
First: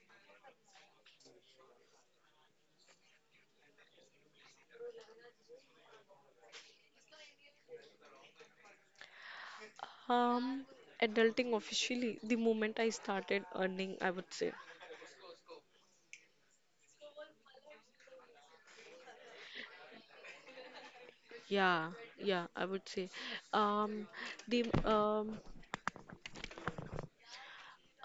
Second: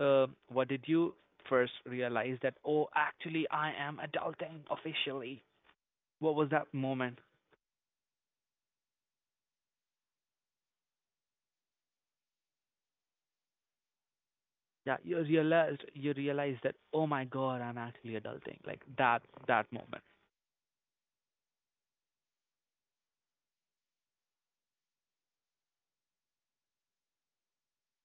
What did you first realize that, oh, actually, I am adulting officially? What was that moment Um, adulting officially, the moment I started earning, I would say. that you realized that, oh my God, I'm actually adulting? That moment. Yeah, yeah, I would say. Um, the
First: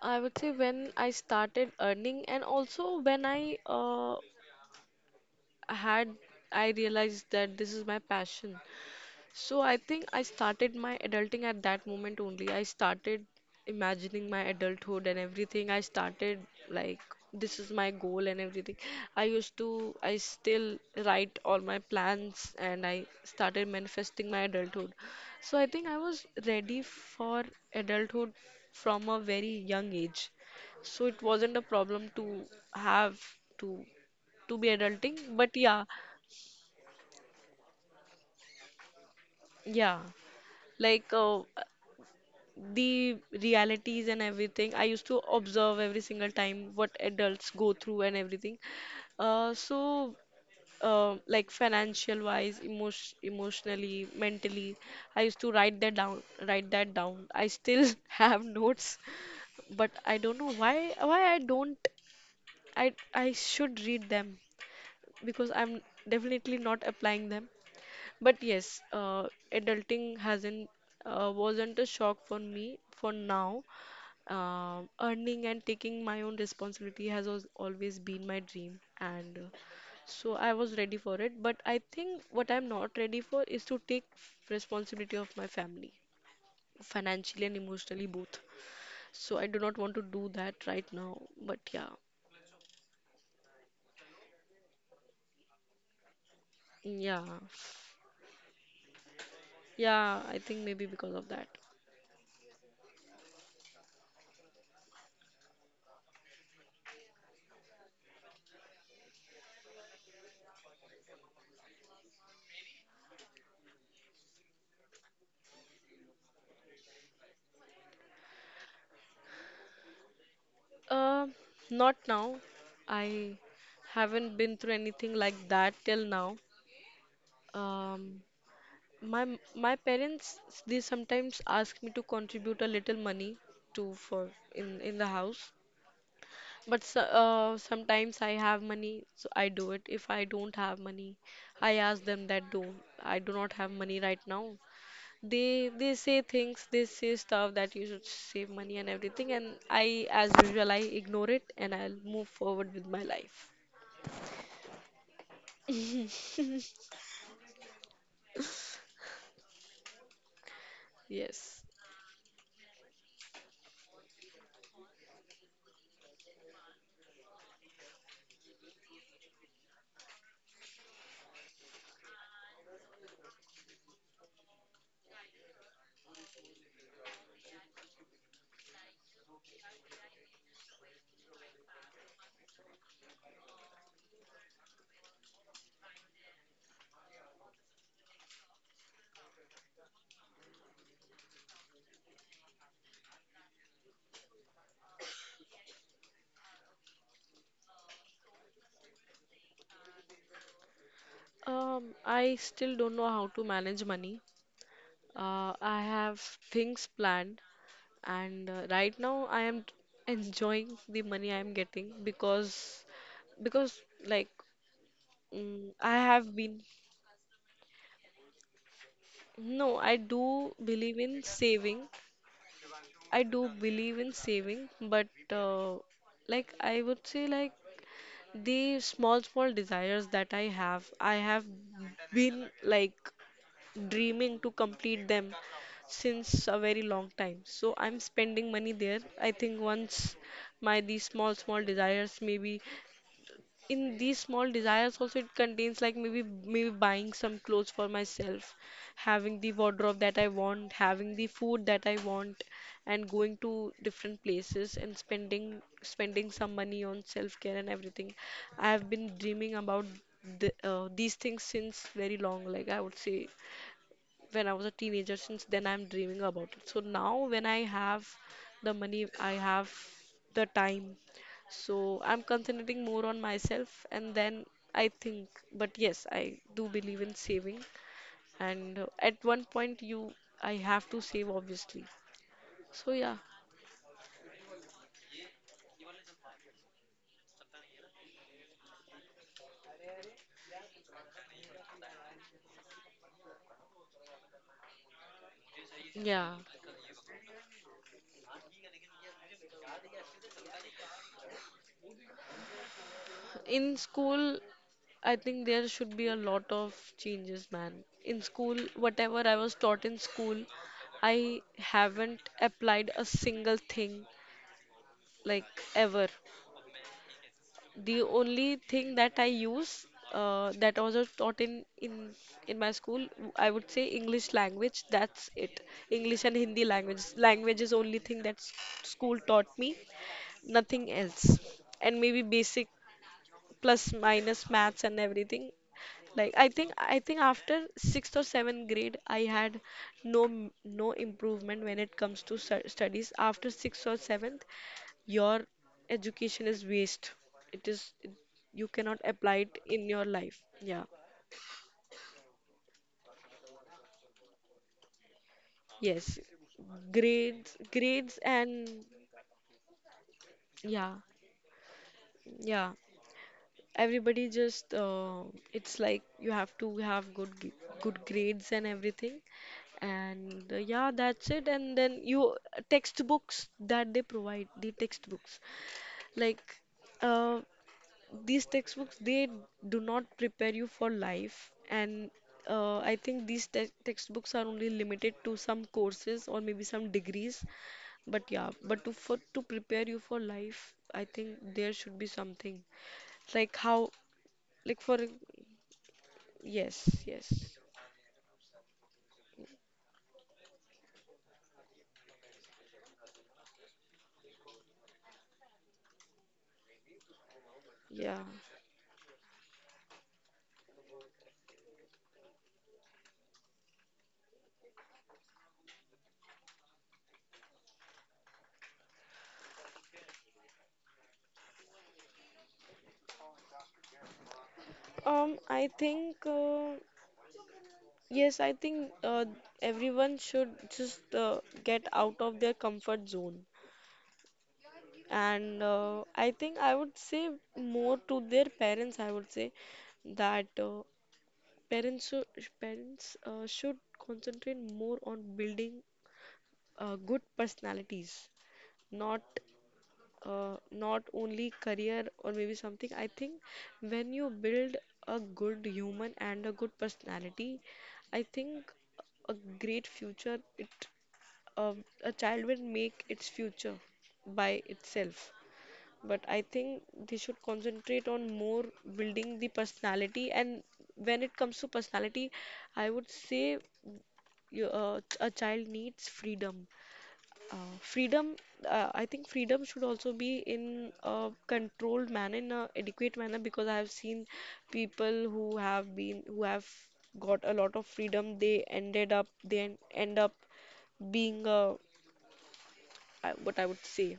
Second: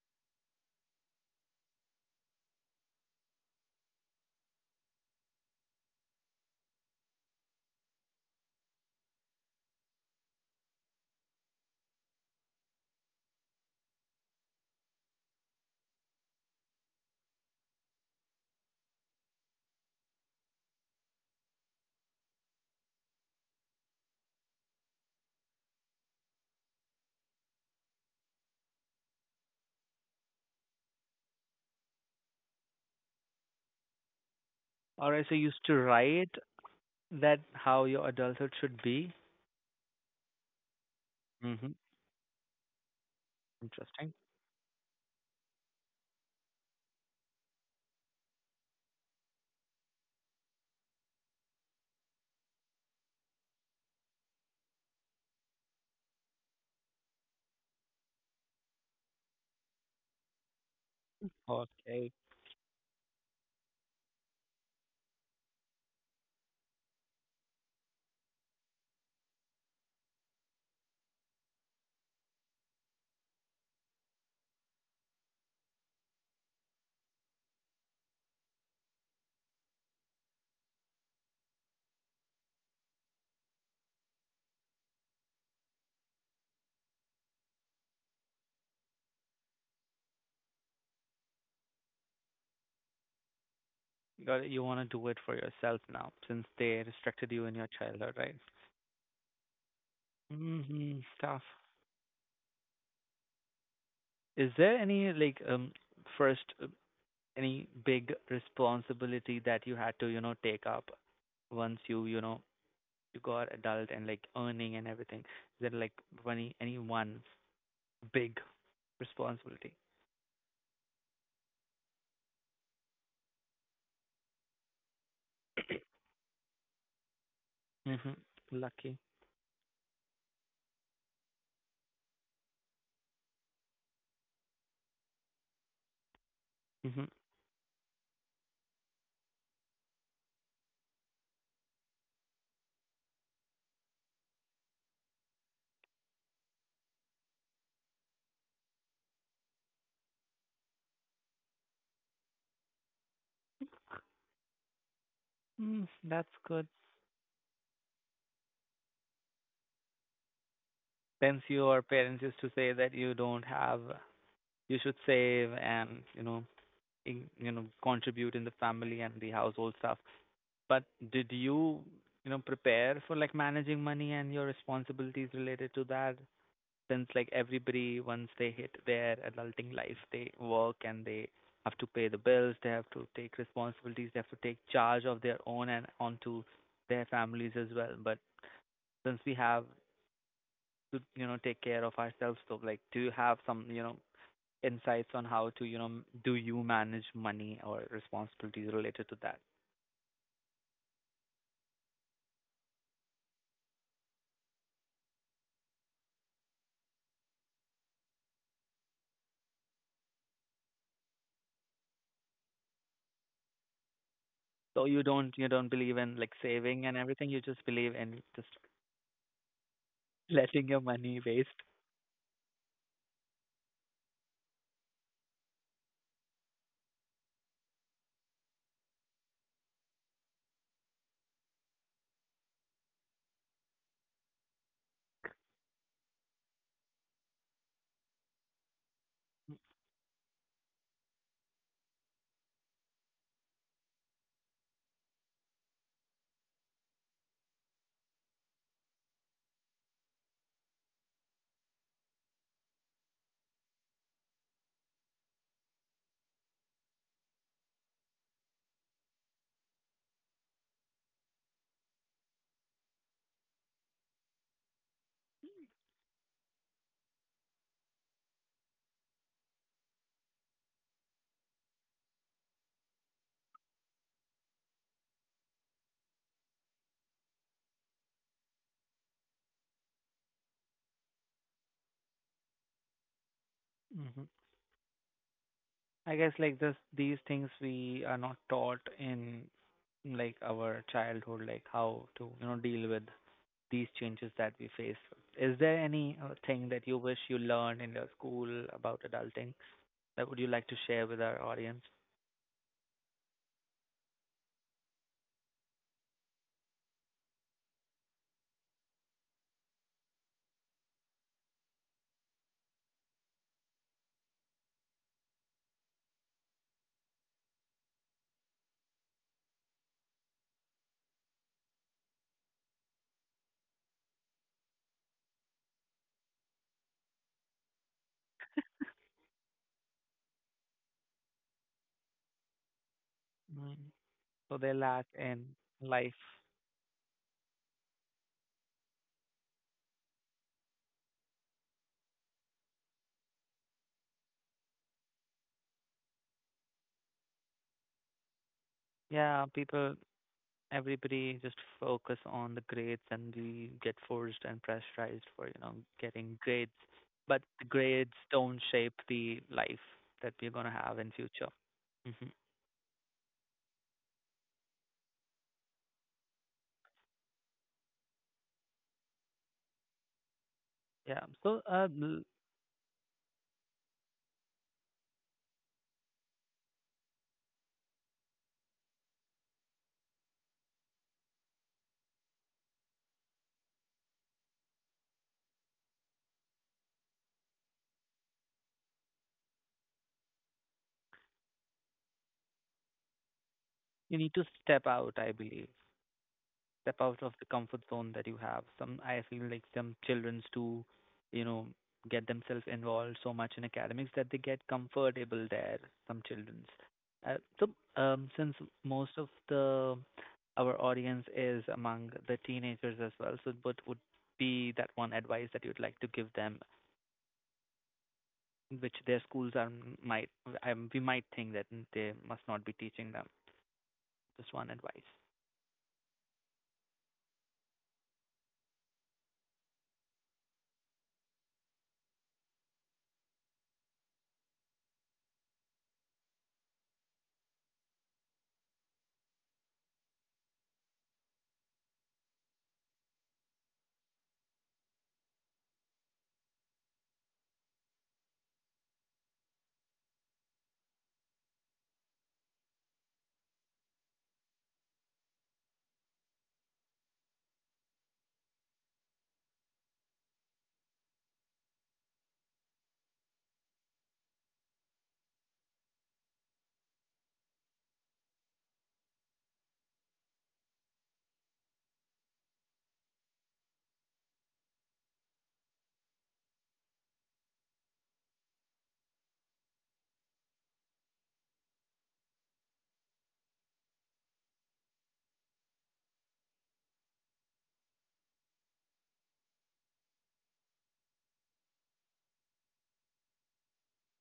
I would say when I started earning, and also when I had, I realized that this is my passion. So I think I started my adulting at that moment only. I started imagining my adulthood and everything. I started like this is my goal and everything. I used to I still write all my plans, and I started manifesting my adulthood. So I think I was ready for adulthood from a very young age. So it wasn't a problem to have to to be Alright, adulting, so you but used to yeah, write that how your adulthood should be. yeah. Like Mm-hmm. the realities Interesting. and everything. I used to observe every single time what adults go through and everything. Uh, so, like financial wise, emotionally, mentally, I used to write that down. Write that down. I still *laughs* have notes, but I don't know why I don't. Okay. I should read them because I'm definitely not applying them. But yes, adulting hasn't wasn't a shock for me for now. Earning and taking my own responsibility has always been my dream, and so I was ready for it. But I think what I'm not ready for is to take responsibility of my family, financially and emotionally both. So I do not want to do that right now. But yeah, Got it. You want to do it for yourself now, since they restricted yeah, you in your childhood, right? yeah. I think maybe Mm-hmm. because of Tough. that. Is there any like first any big responsibility that you had to, you know, take up once you, you know, you got adult and like earning and everything? Is there like any one big responsibility? Uh, Not now. I haven't been through anything like that till now. Hmm. Um, Lucky. my parents, they sometimes ask me to contribute a little money to for in the house, but Hmm. Sometimes I have money, so I do it. If I don't have money, I ask them that, do I do not have money right now. They say things, they say stuff that you should save money and everything, and I, as usual, I ignore it and I'll move forward with my life. Mm, that's good. Since Yes. your parents used to say that you don't have, you should save and contribute in the family and the household stuff. But did you, you know, prepare for like managing money and your responsibilities related to that? Since like everybody once they hit their adulting life they work and they have to pay the bills, they have to take responsibilities, they have to take charge of their own and onto their families as well, but since we have to you know take care of ourselves, so like do you have some you know insights on how to you know do you manage money or responsibilities related to that? I still don't know how to manage money. I have things planned, and right now I am enjoying the money I am getting because like So you don't believe I in like have been saving and everything, you just believe in just no, I *laughs* letting your do money believe waste. in saving. I do believe in saving, but like I would say, like the small small desires that I have been like dreaming to complete them since a very long time. So I'm spending money there. I think once my these small small desires, maybe in these small desires also, it contains like maybe maybe buying some clothes for myself, having the wardrobe that I want, having the food that I want, and going to different places and spending some money on self-care and everything. I have been dreaming about these things since very long, like I would say when I was a teenager. Since then, I'm dreaming about it. So now, when I have the money, I have the time. So I'm concentrating more on myself, and then I think. But yes, I do believe in saving, and at one point, you I have to save obviously. So yeah, I guess like this these things we are not taught in like our childhood, like how to, you know, deal with these changes that we face. Is there any yeah. thing that you wish you learned in your school about adulting that would you like to share with our audience? In school, I think there should be a lot of changes, man. In school, whatever I was taught in school, I haven't applied a single thing, like, ever. The only thing that I use, that was taught in in my school, I would say English language. That's it. English and Hindi language. Language is only thing that school taught me. Nothing else. And maybe basic Mm. plus minus So they maths and lack everything. in life. Like I think after sixth or seventh grade, I had no m- no improvement when it comes to studies. After sixth or seventh, your education is waste, it is, you cannot apply Yeah, it in people your life. Yeah, everybody just focus on the grades and we get forced and pressurized for, you know, yes, getting grades. But grades, the grades grades, don't and shape the life that we're gonna yeah, have in future. Hmm. yeah, everybody just it's like you have to have good grades and everything, and yeah, Yeah. that's it, So and then you textbooks that they provide the textbooks, like, uh, these textbooks they do not prepare you for life, and I think these textbooks are only limited to some courses or maybe some degrees, but yeah, but to for to prepare you for life, I think there should be something like how, you need to like step for, out, I believe. yes, Step out of the yes, comfort zone that you have. Some I feel like some childrens do, you know, get themselves involved so much in academics that they get comfortable there. Some childrens. So yeah. Since most of the our audience is among the teenagers as well, so what would be that one advice that you'd like to give them, which their schools are might we might think that they must not be teaching them. Just one advice. I think yes, I think everyone should just get out of their comfort zone. And I think I would say more to their parents, I would say that parents should parents should concentrate more on building good personalities, not not only career or maybe something. I think when you build a good human and a good personality, I think a great future it, uh, a child will make its future by itself, but I think they should concentrate on more building the personality. And when it comes to personality, I would say a child needs freedom. Freedom, I think freedom should also be in a controlled manner, in a adequate manner, because I have seen people who have been, who have got a lot of freedom, they ended up, they end up being a, what I would say,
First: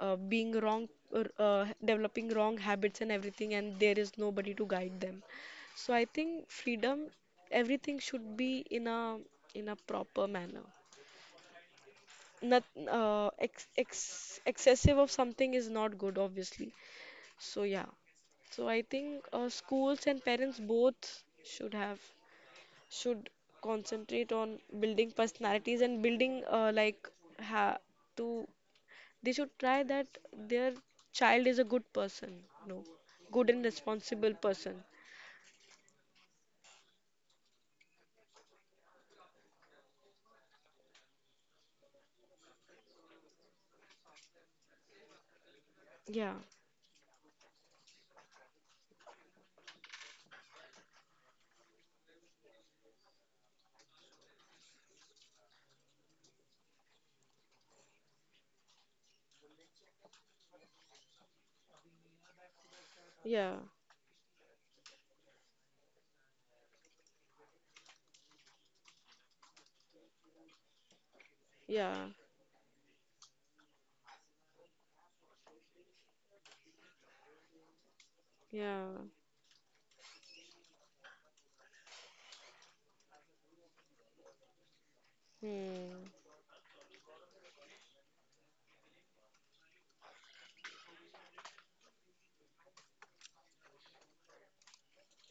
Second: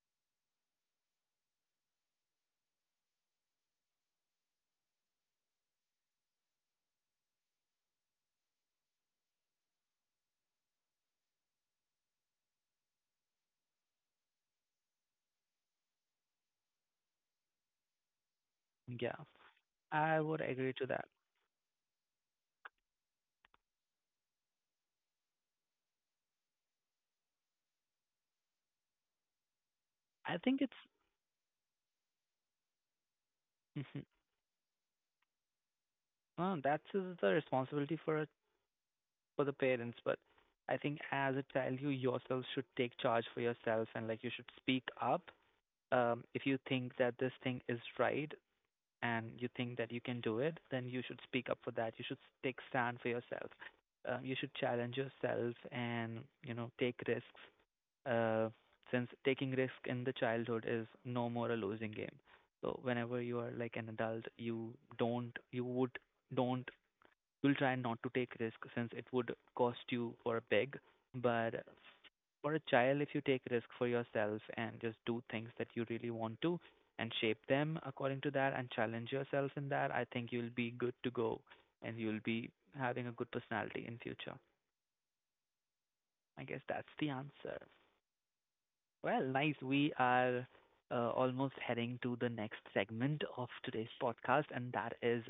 being wrong or developing wrong habits and everything, and there is nobody to guide them. So I think freedom, everything should be in a, in a proper manner, not, excessive of something is not good obviously. So yeah, so I Yeah, think schools I and would parents agree to both that. should have, should concentrate on building personalities and building like, ha, to, they should try that I think their it's child is a good person, no, good and *laughs* responsible person. That's the responsibility for the parents, but I think as a child, you yourself should take charge for yourself, and like you should speak up. Yeah, If you think that this thing is right and you think that you can do it, then you should speak up for that. You should take stand for yourself. You should challenge yourself and take risks. Uh, since taking risk in the childhood is no more a losing game. So whenever you are yeah, like an adult, you would don't you'll try not to take risk since it would cost you for a big. But yeah, for a child, if you take risk for yourself and just do things that you really want to and shape them according to that and yeah. challenge yourself in that, I think you'll be good to go and you'll be having a good personality in future. Hmm. I guess that's the answer. Well, nice. We are almost heading to the next segment of today's podcast, and that is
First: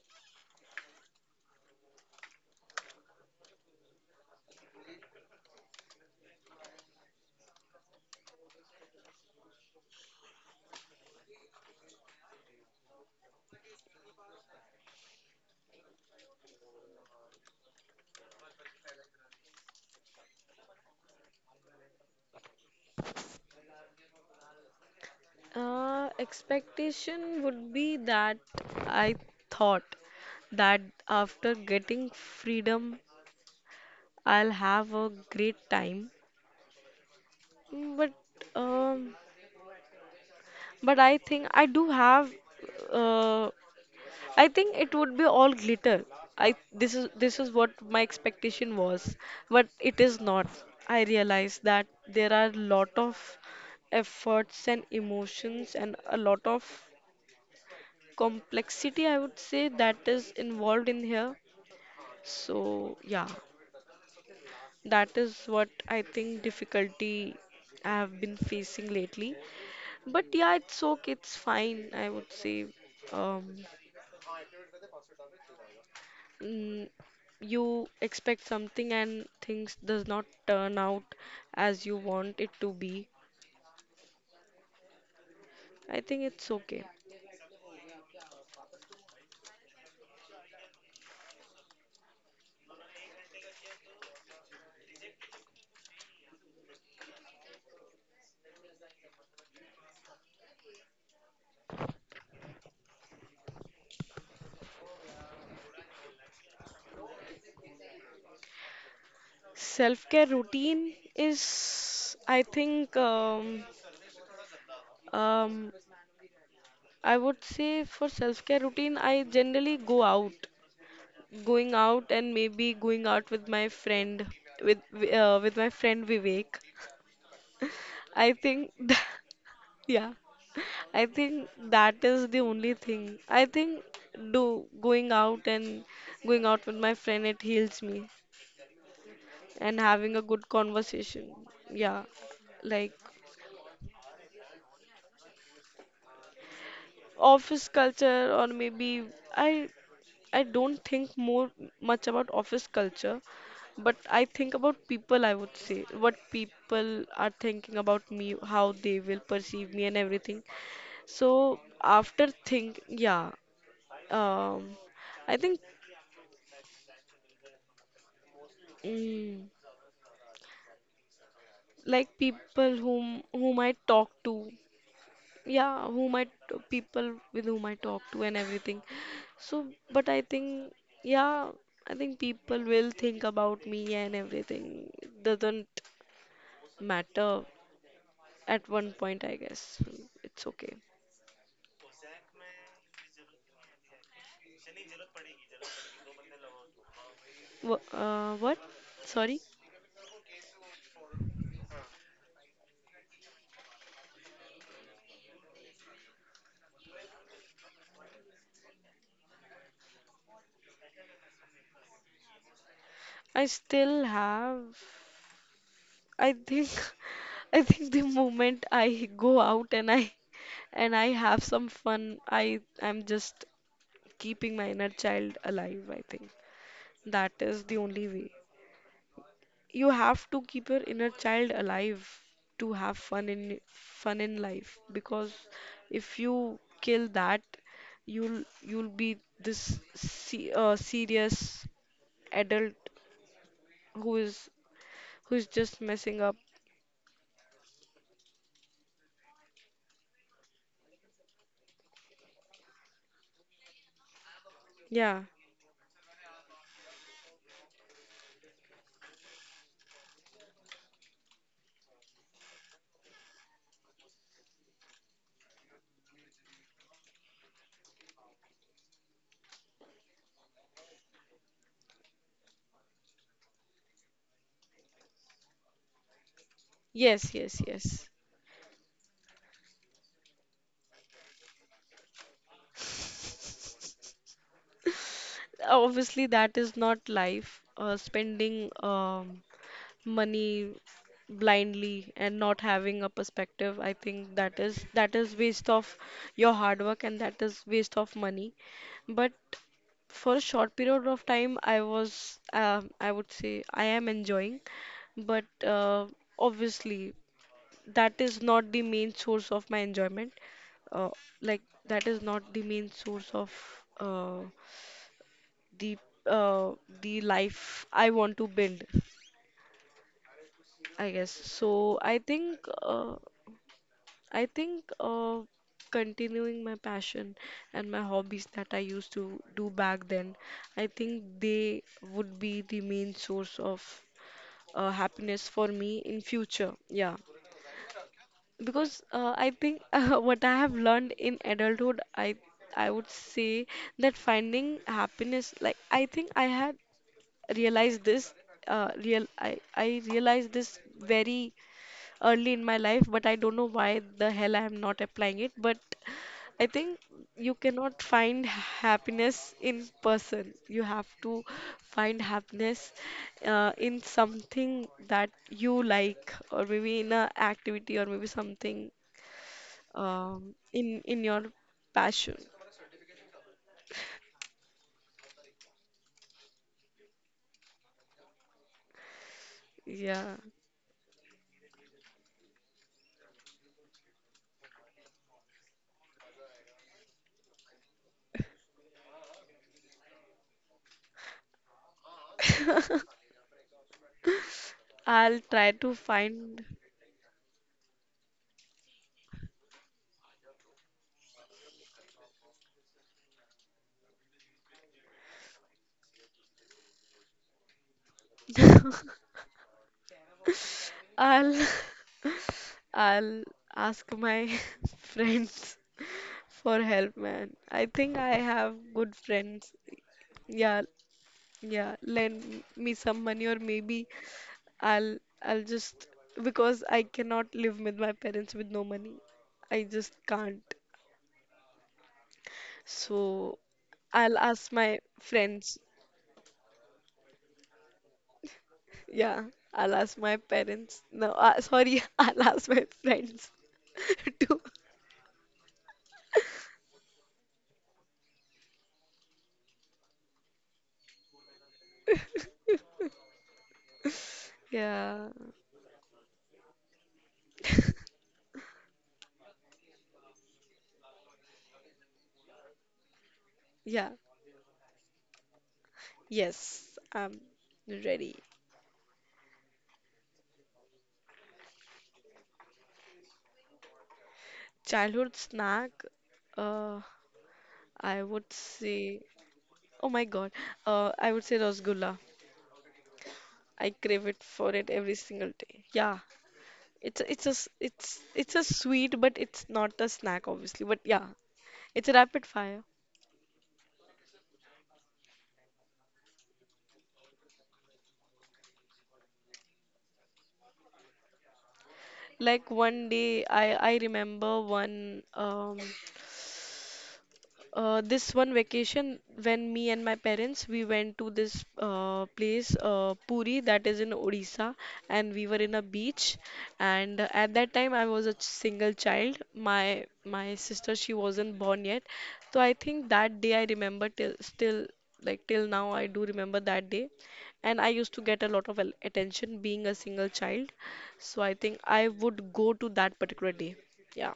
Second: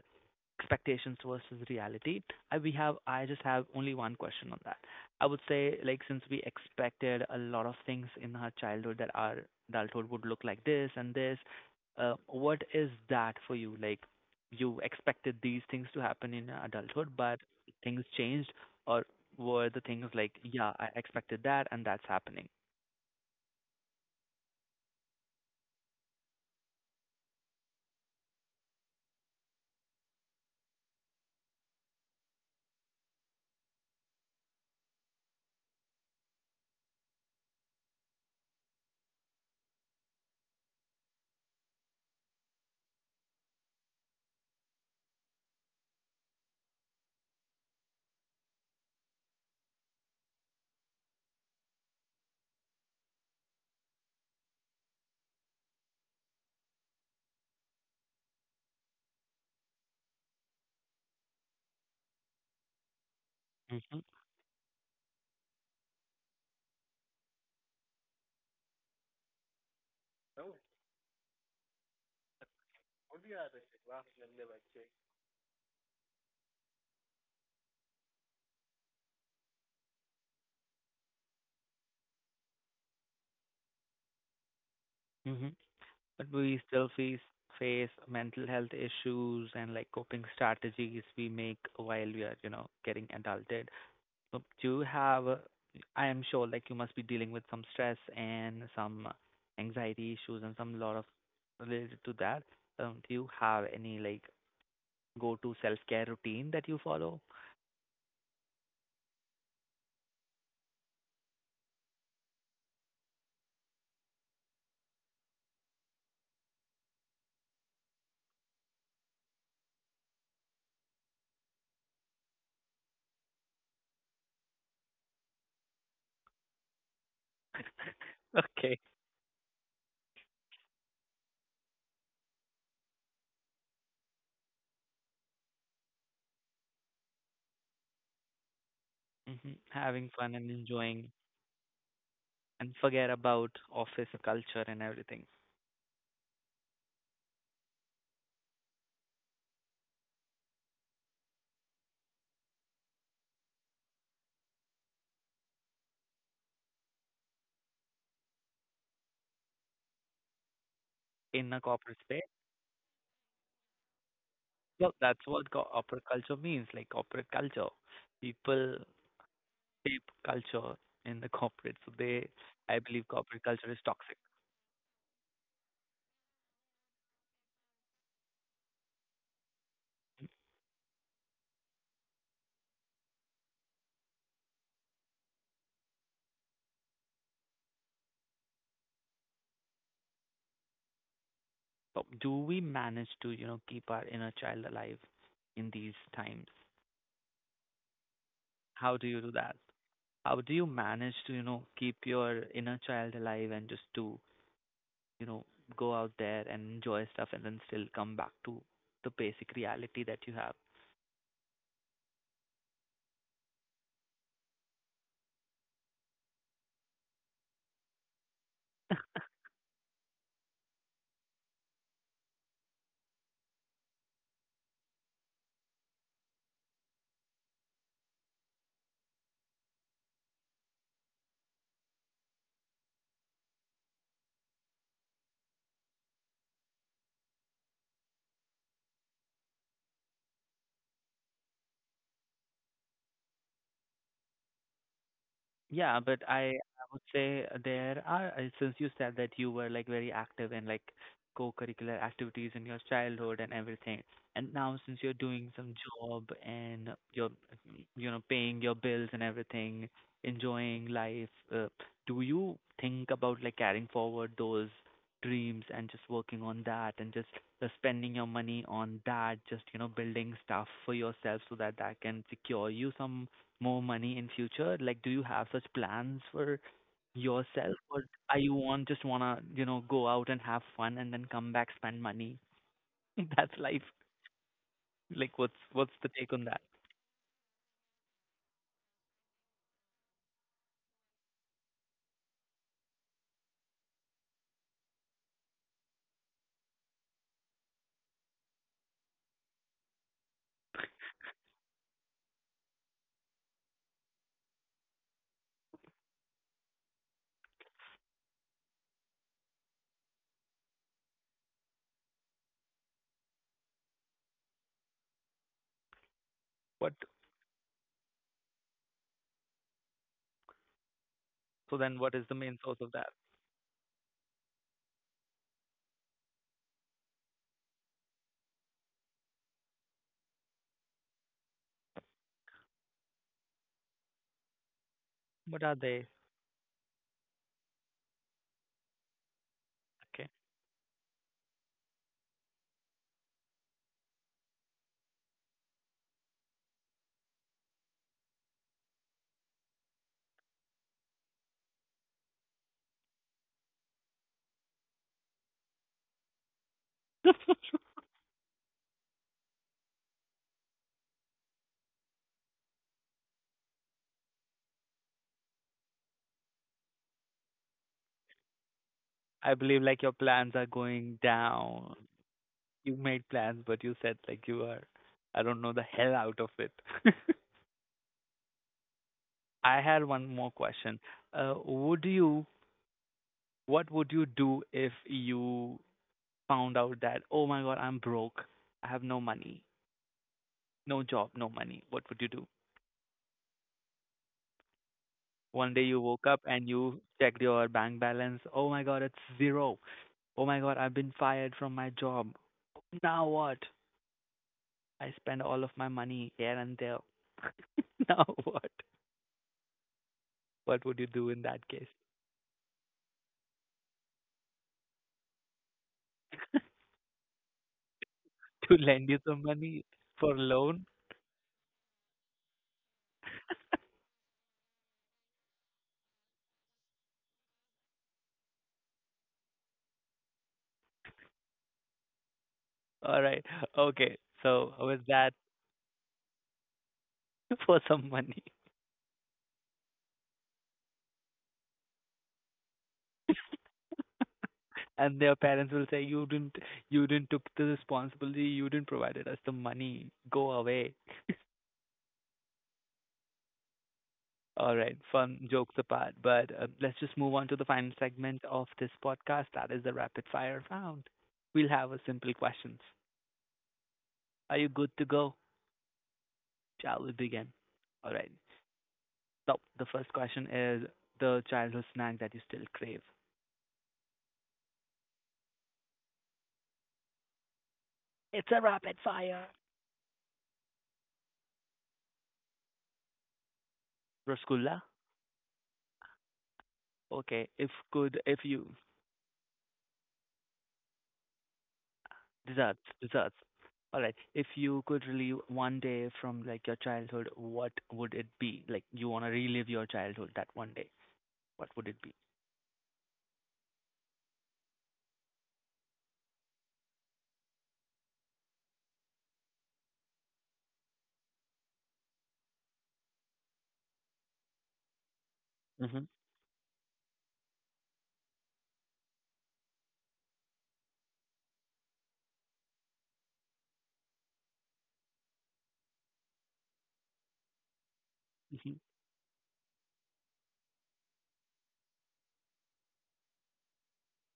expectations versus reality. I just have only one question on that. I would say like since we expected a lot of things in our childhood that our adulthood would look like this and this. What is that for you? Like you expected these things to happen in your adulthood, but things changed, or were the things like, yeah, I expected that and that's happening? Expectation would be that I thought that after getting freedom, I'll have a great time. Mm. Um, but I think I do have, uh, I think it would be all glitter. I This is this is what my expectation was, but it is not. I realize that there are a lot of efforts and emotions and a lot of complexity, I would say, that is involved in here. So yeah, Mm-hmm. that is what I think difficulty I have been facing lately. But yeah, it's okay, it's fine, I would say. Um, mm, you expect something and things does not turn out as you want it to be. I think But it's we okay. still face mental health issues and like coping strategies we make while we are, getting adulted. So do you have, I am sure like you must be dealing with some stress and some anxiety issues and some lot of related to that. Do you have any like go-to self-care routine that you follow? self care routine is, I think, um, I would say for self care routine I generally go out, going out and maybe going out with my friend, with with my friend Vivek, I think Okay. *laughs* yeah, I think that is the only thing. I think do going out and going out with my friend, it heals me Hmm. and Having having a fun good and enjoying conversation. Yeah. and Like forget about office culture and everything office culture or maybe I I don't think more much about office culture, but I think about people, I would say, what people are thinking about me, how they will perceive me and everything. in So a corporate space. after think, yeah, um, Well, that's I what think. Corporate culture means, like corporate culture. People Mm, shape culture in the *laughs* corporate, so like they, people I believe, whom corporate whom I culture is talk toxic. to. Yeah, people with whom I talk to and everything. So, but I think yeah, I think people will think about me and everything. It doesn't matter at one point, I guess. It's okay. So, do we manage to, keep our inner child alive in these times? What? How do you do Sorry. that? How do you manage to, keep your inner child alive and just to, you know, go out there and enjoy stuff and then still come back to the basic reality that you have? I still have. I think. *laughs* I think the moment *laughs* I go out and I have some fun, I'm just keeping my inner child alive, I think. That is the only way. You have to keep your inner child alive to have fun in life, because if you kill that, you'll be this se serious adult who is, Yeah, who's but just messing I up. would say there are, since you said that you were like very active in like co-curricular activities in your childhood and everything, and now since you're doing Yeah. some job and you're, paying your bills and everything, enjoying life, uh, do you think about like carrying forward those dreams and just working on that and just spending your money on that, just, building stuff for yourself so that that can secure you some more money in future? Like, do you have such plans for Yes, yourself, yes, or yes. are you want just wanna go out and have fun and then come back spend money? *laughs* That's life. Like, what's the take Obviously, on that? that is not life. Spending money blindly and not having a perspective, I think that is, that is waste of your hard work, and that is waste of money. But for a short period of time I was, I would say I am enjoying, but obviously that is not the main source of my enjoyment, uh, like, that is not the main source of, uh, the uh, What, the life I want to build, I guess. so then So what I is the main think source of that? I think uh, continuing my passion and my hobbies that I used to do back then, I think they would be the main source of happiness What for are me they? in future. Yeah, because I think Okay. *laughs* What I have learned in adulthood, I would say that finding happiness, like I think I had realized this, real I realized this very early in my life, but I don't know why the hell I am not applying it. But I think *laughs* you cannot find happiness in person. You have to find happiness in something that you like, or maybe in a activity, or maybe something, I believe like your plans are in going your down. passion. You made plans, but you said like you are, I don't know, the hell out of it. *laughs* I had one Yeah, more question. Uh, would you, what would you do if you found out that, oh my God, I'm broke. I have no money, no job, no money. What would you do? I'll try One day to you woke up find. and you checked your bank balance. Oh my God, it's zero. Oh my God, I've been fired from my job. Now what? I spend all of my money here and there. *laughs* Now what? *laughs* What would you do in that case? I'll *laughs* I'll ask my *laughs* friends for help, man. I *laughs* To think I lend you have some good money friends. for loan? Yeah, yeah. Lend me some money, or maybe I'll just, because I cannot live with my parents with no money. I just can't. All right. So Okay. I'll So ask with my that, friends. *laughs* for some money. Yeah, I'll ask my parents. No, sorry, *laughs* I'll ask my friends *laughs* to. And their parents will say, you didn't, took the responsibility, you didn't provided us the money, go away. *laughs* *laughs* All right, Yeah. fun jokes apart, but let's just move on to the final segment of this podcast that is the rapid fire round. We'll have a simple questions. Yeah, Are you good to go? yes, Shall we I'm begin? All right. ready. So the first question is the childhood snack that you still crave. Childhood snack, uh, I It's would a rapid say, fire. oh my God, I would say rasgulla. I crave it for Rasgulla. it every single day. Yeah, Okay, if could if it's a you. sweet, but it's not a snack, obviously. But yeah, it's a rapid Desserts, fire. desserts. All right. If you could relive one day from like your childhood, what would it be? Like you want to relive your childhood that one day. What would it be? Like one day, I remember one this one vacation, when me and my parents we went to this place Puri, that is in Odisha, and we were in a Mhm. beach. And at that time, I was a single child. My sister she wasn't born yet, so I think that day I remember till still, like till now I do remember that day. And I used to get a lot Mm-hmm. of attention being a single child, so I think I would go to that particular day. Yeah,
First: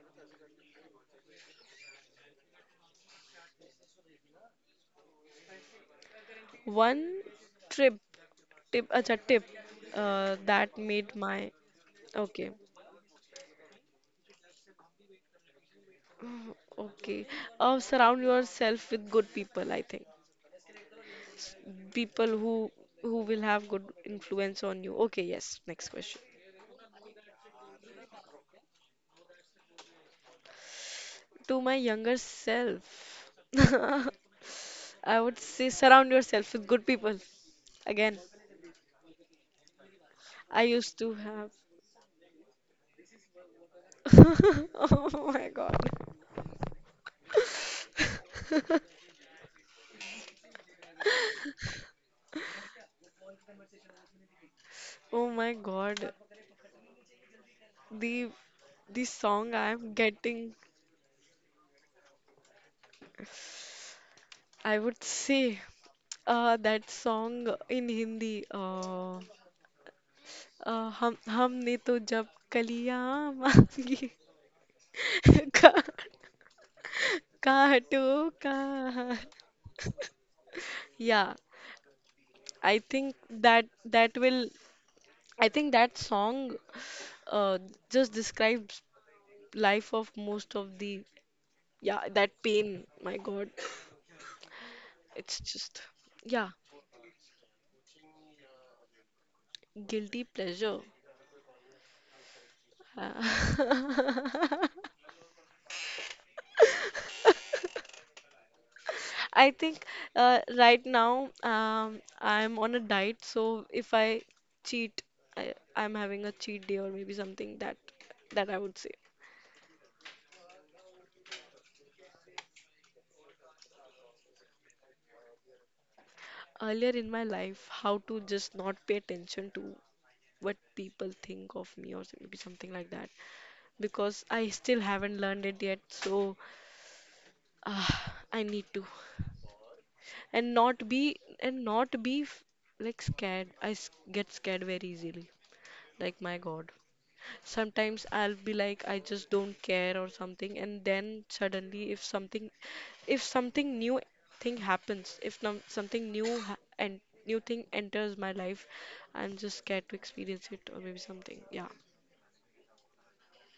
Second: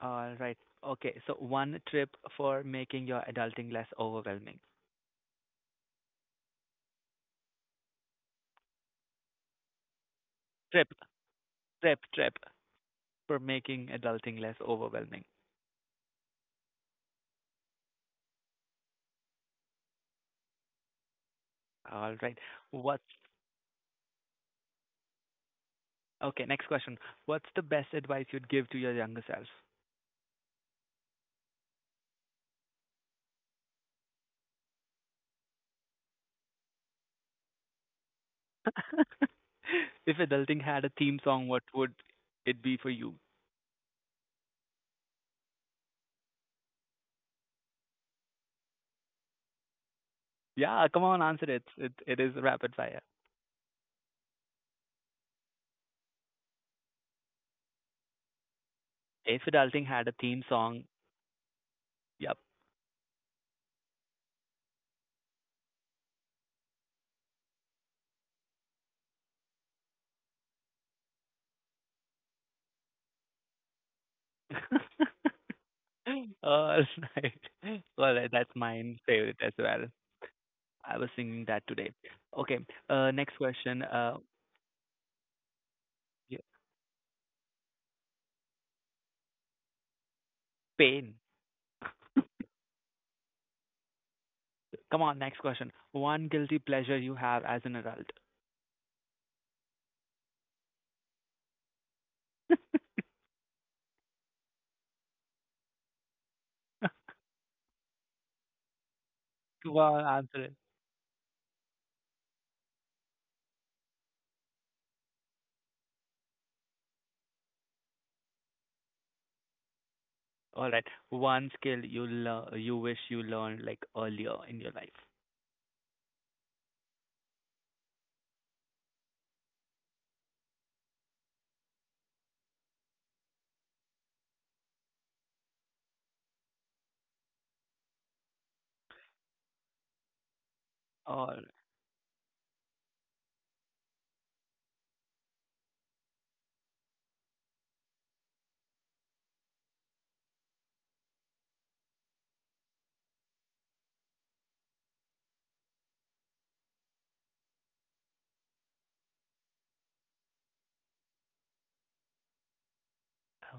All right. Okay. So one trip for making your adulting less overwhelming. one trip. Tip, acha, tip that Trip, made my trip, trip okay, for making adulting less overwhelming. okay. Surround yourself with good people, I think. All People right. who What's who will have good influence on you. Okay, yes. Next question. okay? Next question. What's the best advice you'd give to your younger self? To my younger self, *laughs* I would say surround yourself with good people. Again, *laughs* If I adulting had a used to theme song, have. what would it be for you? *laughs* Oh my God. *laughs* Yeah, come on, answer it. It is rapid fire. Oh my God. The If song adulting I'm had a theme getting, song, yep. I would say that song in Hindi, हम हमने तो जब कलियां मांगी *laughs* *laughs* का All right. काटो All right, that's का mine favorite as *laughs* well. I was yeah, singing that today. Okay. I think Next question. that will, I think that Yeah, song uh, just describes life of most of the, pain. yeah, that pain, my God, Come on, next it's question. just, One yeah, guilty pleasure you have as an adult. guilty pleasure. *laughs* I Come think on, answer it. right now I'm on a diet, so if I cheat, I'm having a cheat day or maybe something, that I would say. All right. One skill you learn, you wish you learned like earlier in your life. Earlier in my life, how to just not pay attention to what people think of me or maybe something like that, because I still haven't learned it yet. So uh, I need to, and not be All right. and not be f- like scared. I get scared very easily. Like my God. Sometimes I'll be like, I just don't care or something, and then suddenly, if something new thing happens, if num something new ha and new thing enters my life, I'm just scared to experience it or maybe something. Yeah.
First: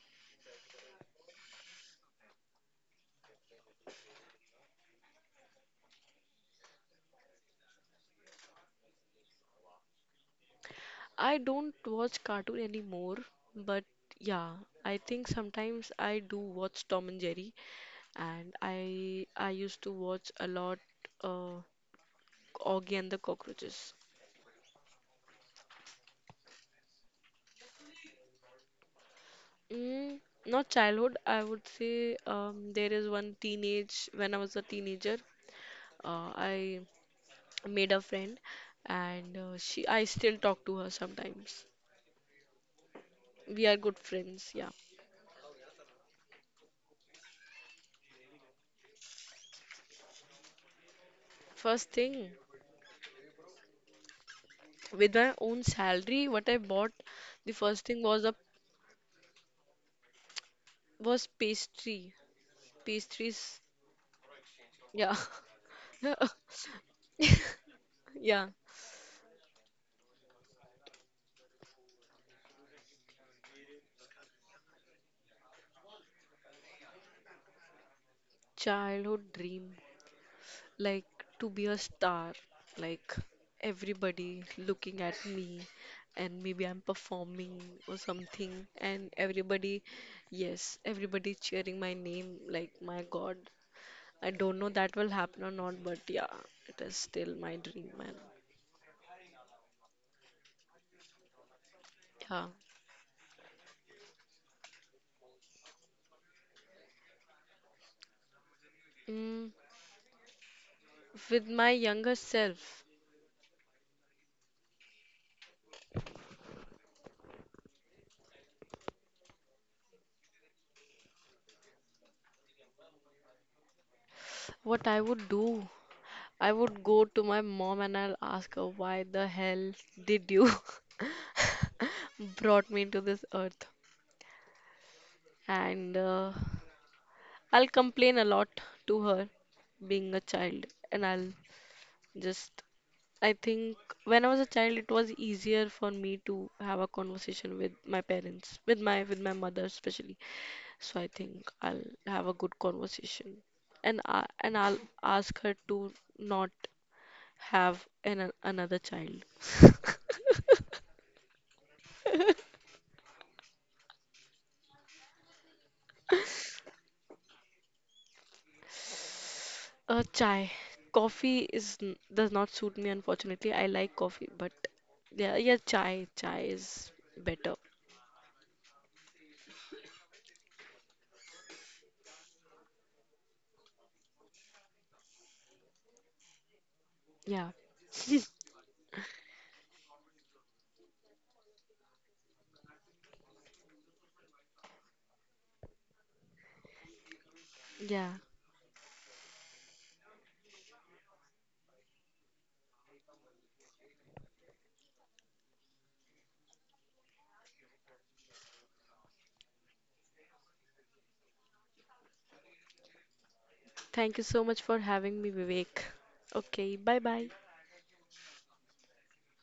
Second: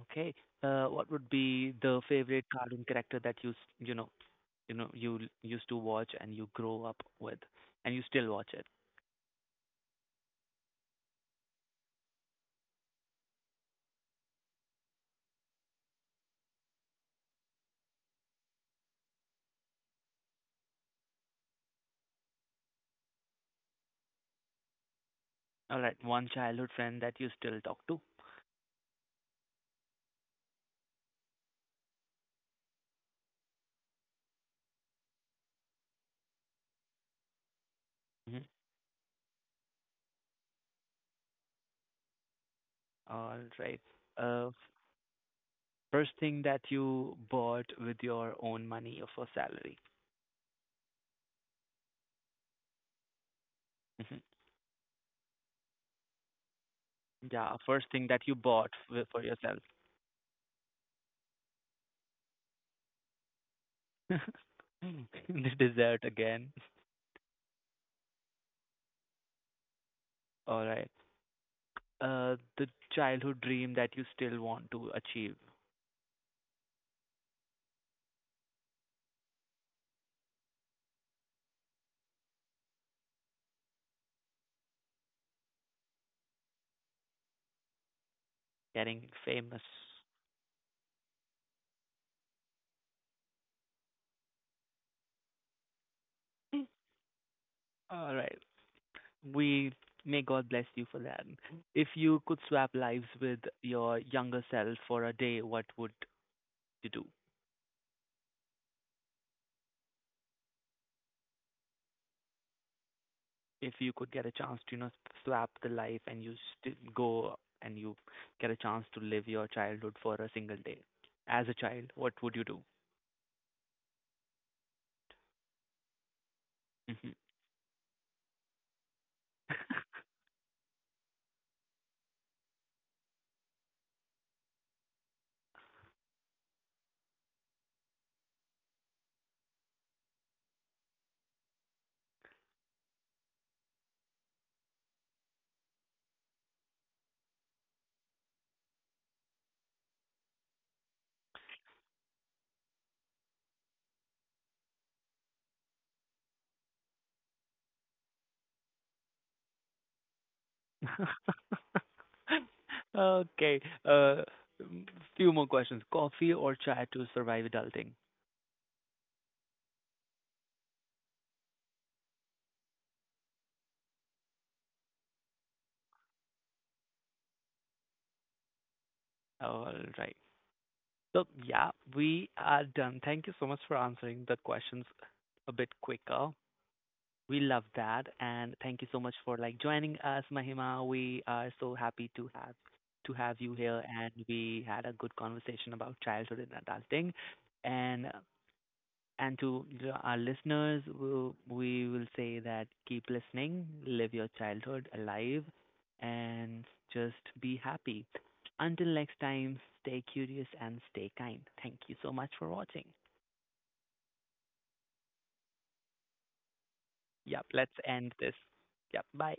Okay. What would be the favorite cartoon character that you know used to watch and you grow up with and you still watch it? I don't watch cartoon anymore, but yeah, I think sometimes I do watch Tom and Jerry, and I used to watch a lot uh, Augie and the Cockroaches. All right, one childhood friend that you still talk to. Mm, not childhood. I would say there is one teenage when I was a teenager. I made a friend, Mhm. and she, I still talk to her sometimes. All We are right. good Uh, friends. f- Yeah. first thing that you bought with your own money or for salary. First thing Mhm. with my own salary, what I bought, the Yeah, first first thing thing that was you a bought for yourself. was pastry. Pastries. *laughs* Yeah. The *laughs* dessert again. Yeah. All right. The childhood dream that you still want to achieve, Childhood dream. Like to be a star, like everybody looking at me, and maybe I'm performing or something, getting and famous. everybody, yes, everybody cheering my name, like my God. I don't know that will happen or not, but yeah, it is still my dream, man. All right. We may God bless you for that. If you could Yeah. swap lives with your younger self for a day, what would you do? Mm, with my younger self, If you could get a chance to, swap the life and you go and you get a chance to live your childhood for a single day as a child, what would you do? what I would do, I would go Mhm. to my mom and I'll ask her, why the hell did you *laughs* brought me into this earth? And I'll complain a lot to her being a child, and I'll just, I think when I was a child it was easier for me to have a conversation with my parents, with my, with my mother especially, so I think I'll have a good conversation, and I'll ask her to not have an another child. *laughs* Okay. M- few more questions. Coffee or chai to survive adulting? Chai. Coffee is does not suit me, unfortunately. I like coffee, but yeah, yeah, chai, chai is better. All right. So yeah, we are done. Thank you so much for answering the questions a bit quicker. We Yeah. love that, *laughs* and thank you so much for like joining us, Mahima. We are so happy to have you here, and we had a good conversation about childhood and adulting. And Yeah. Our listeners, we will say that keep listening, live your childhood alive, and just be happy. Until next time, stay curious and stay kind. Thank you so much for watching. Thank you so much for having me, Vivek. Okay, bye bye. Yep, let's end this. Yep, bye.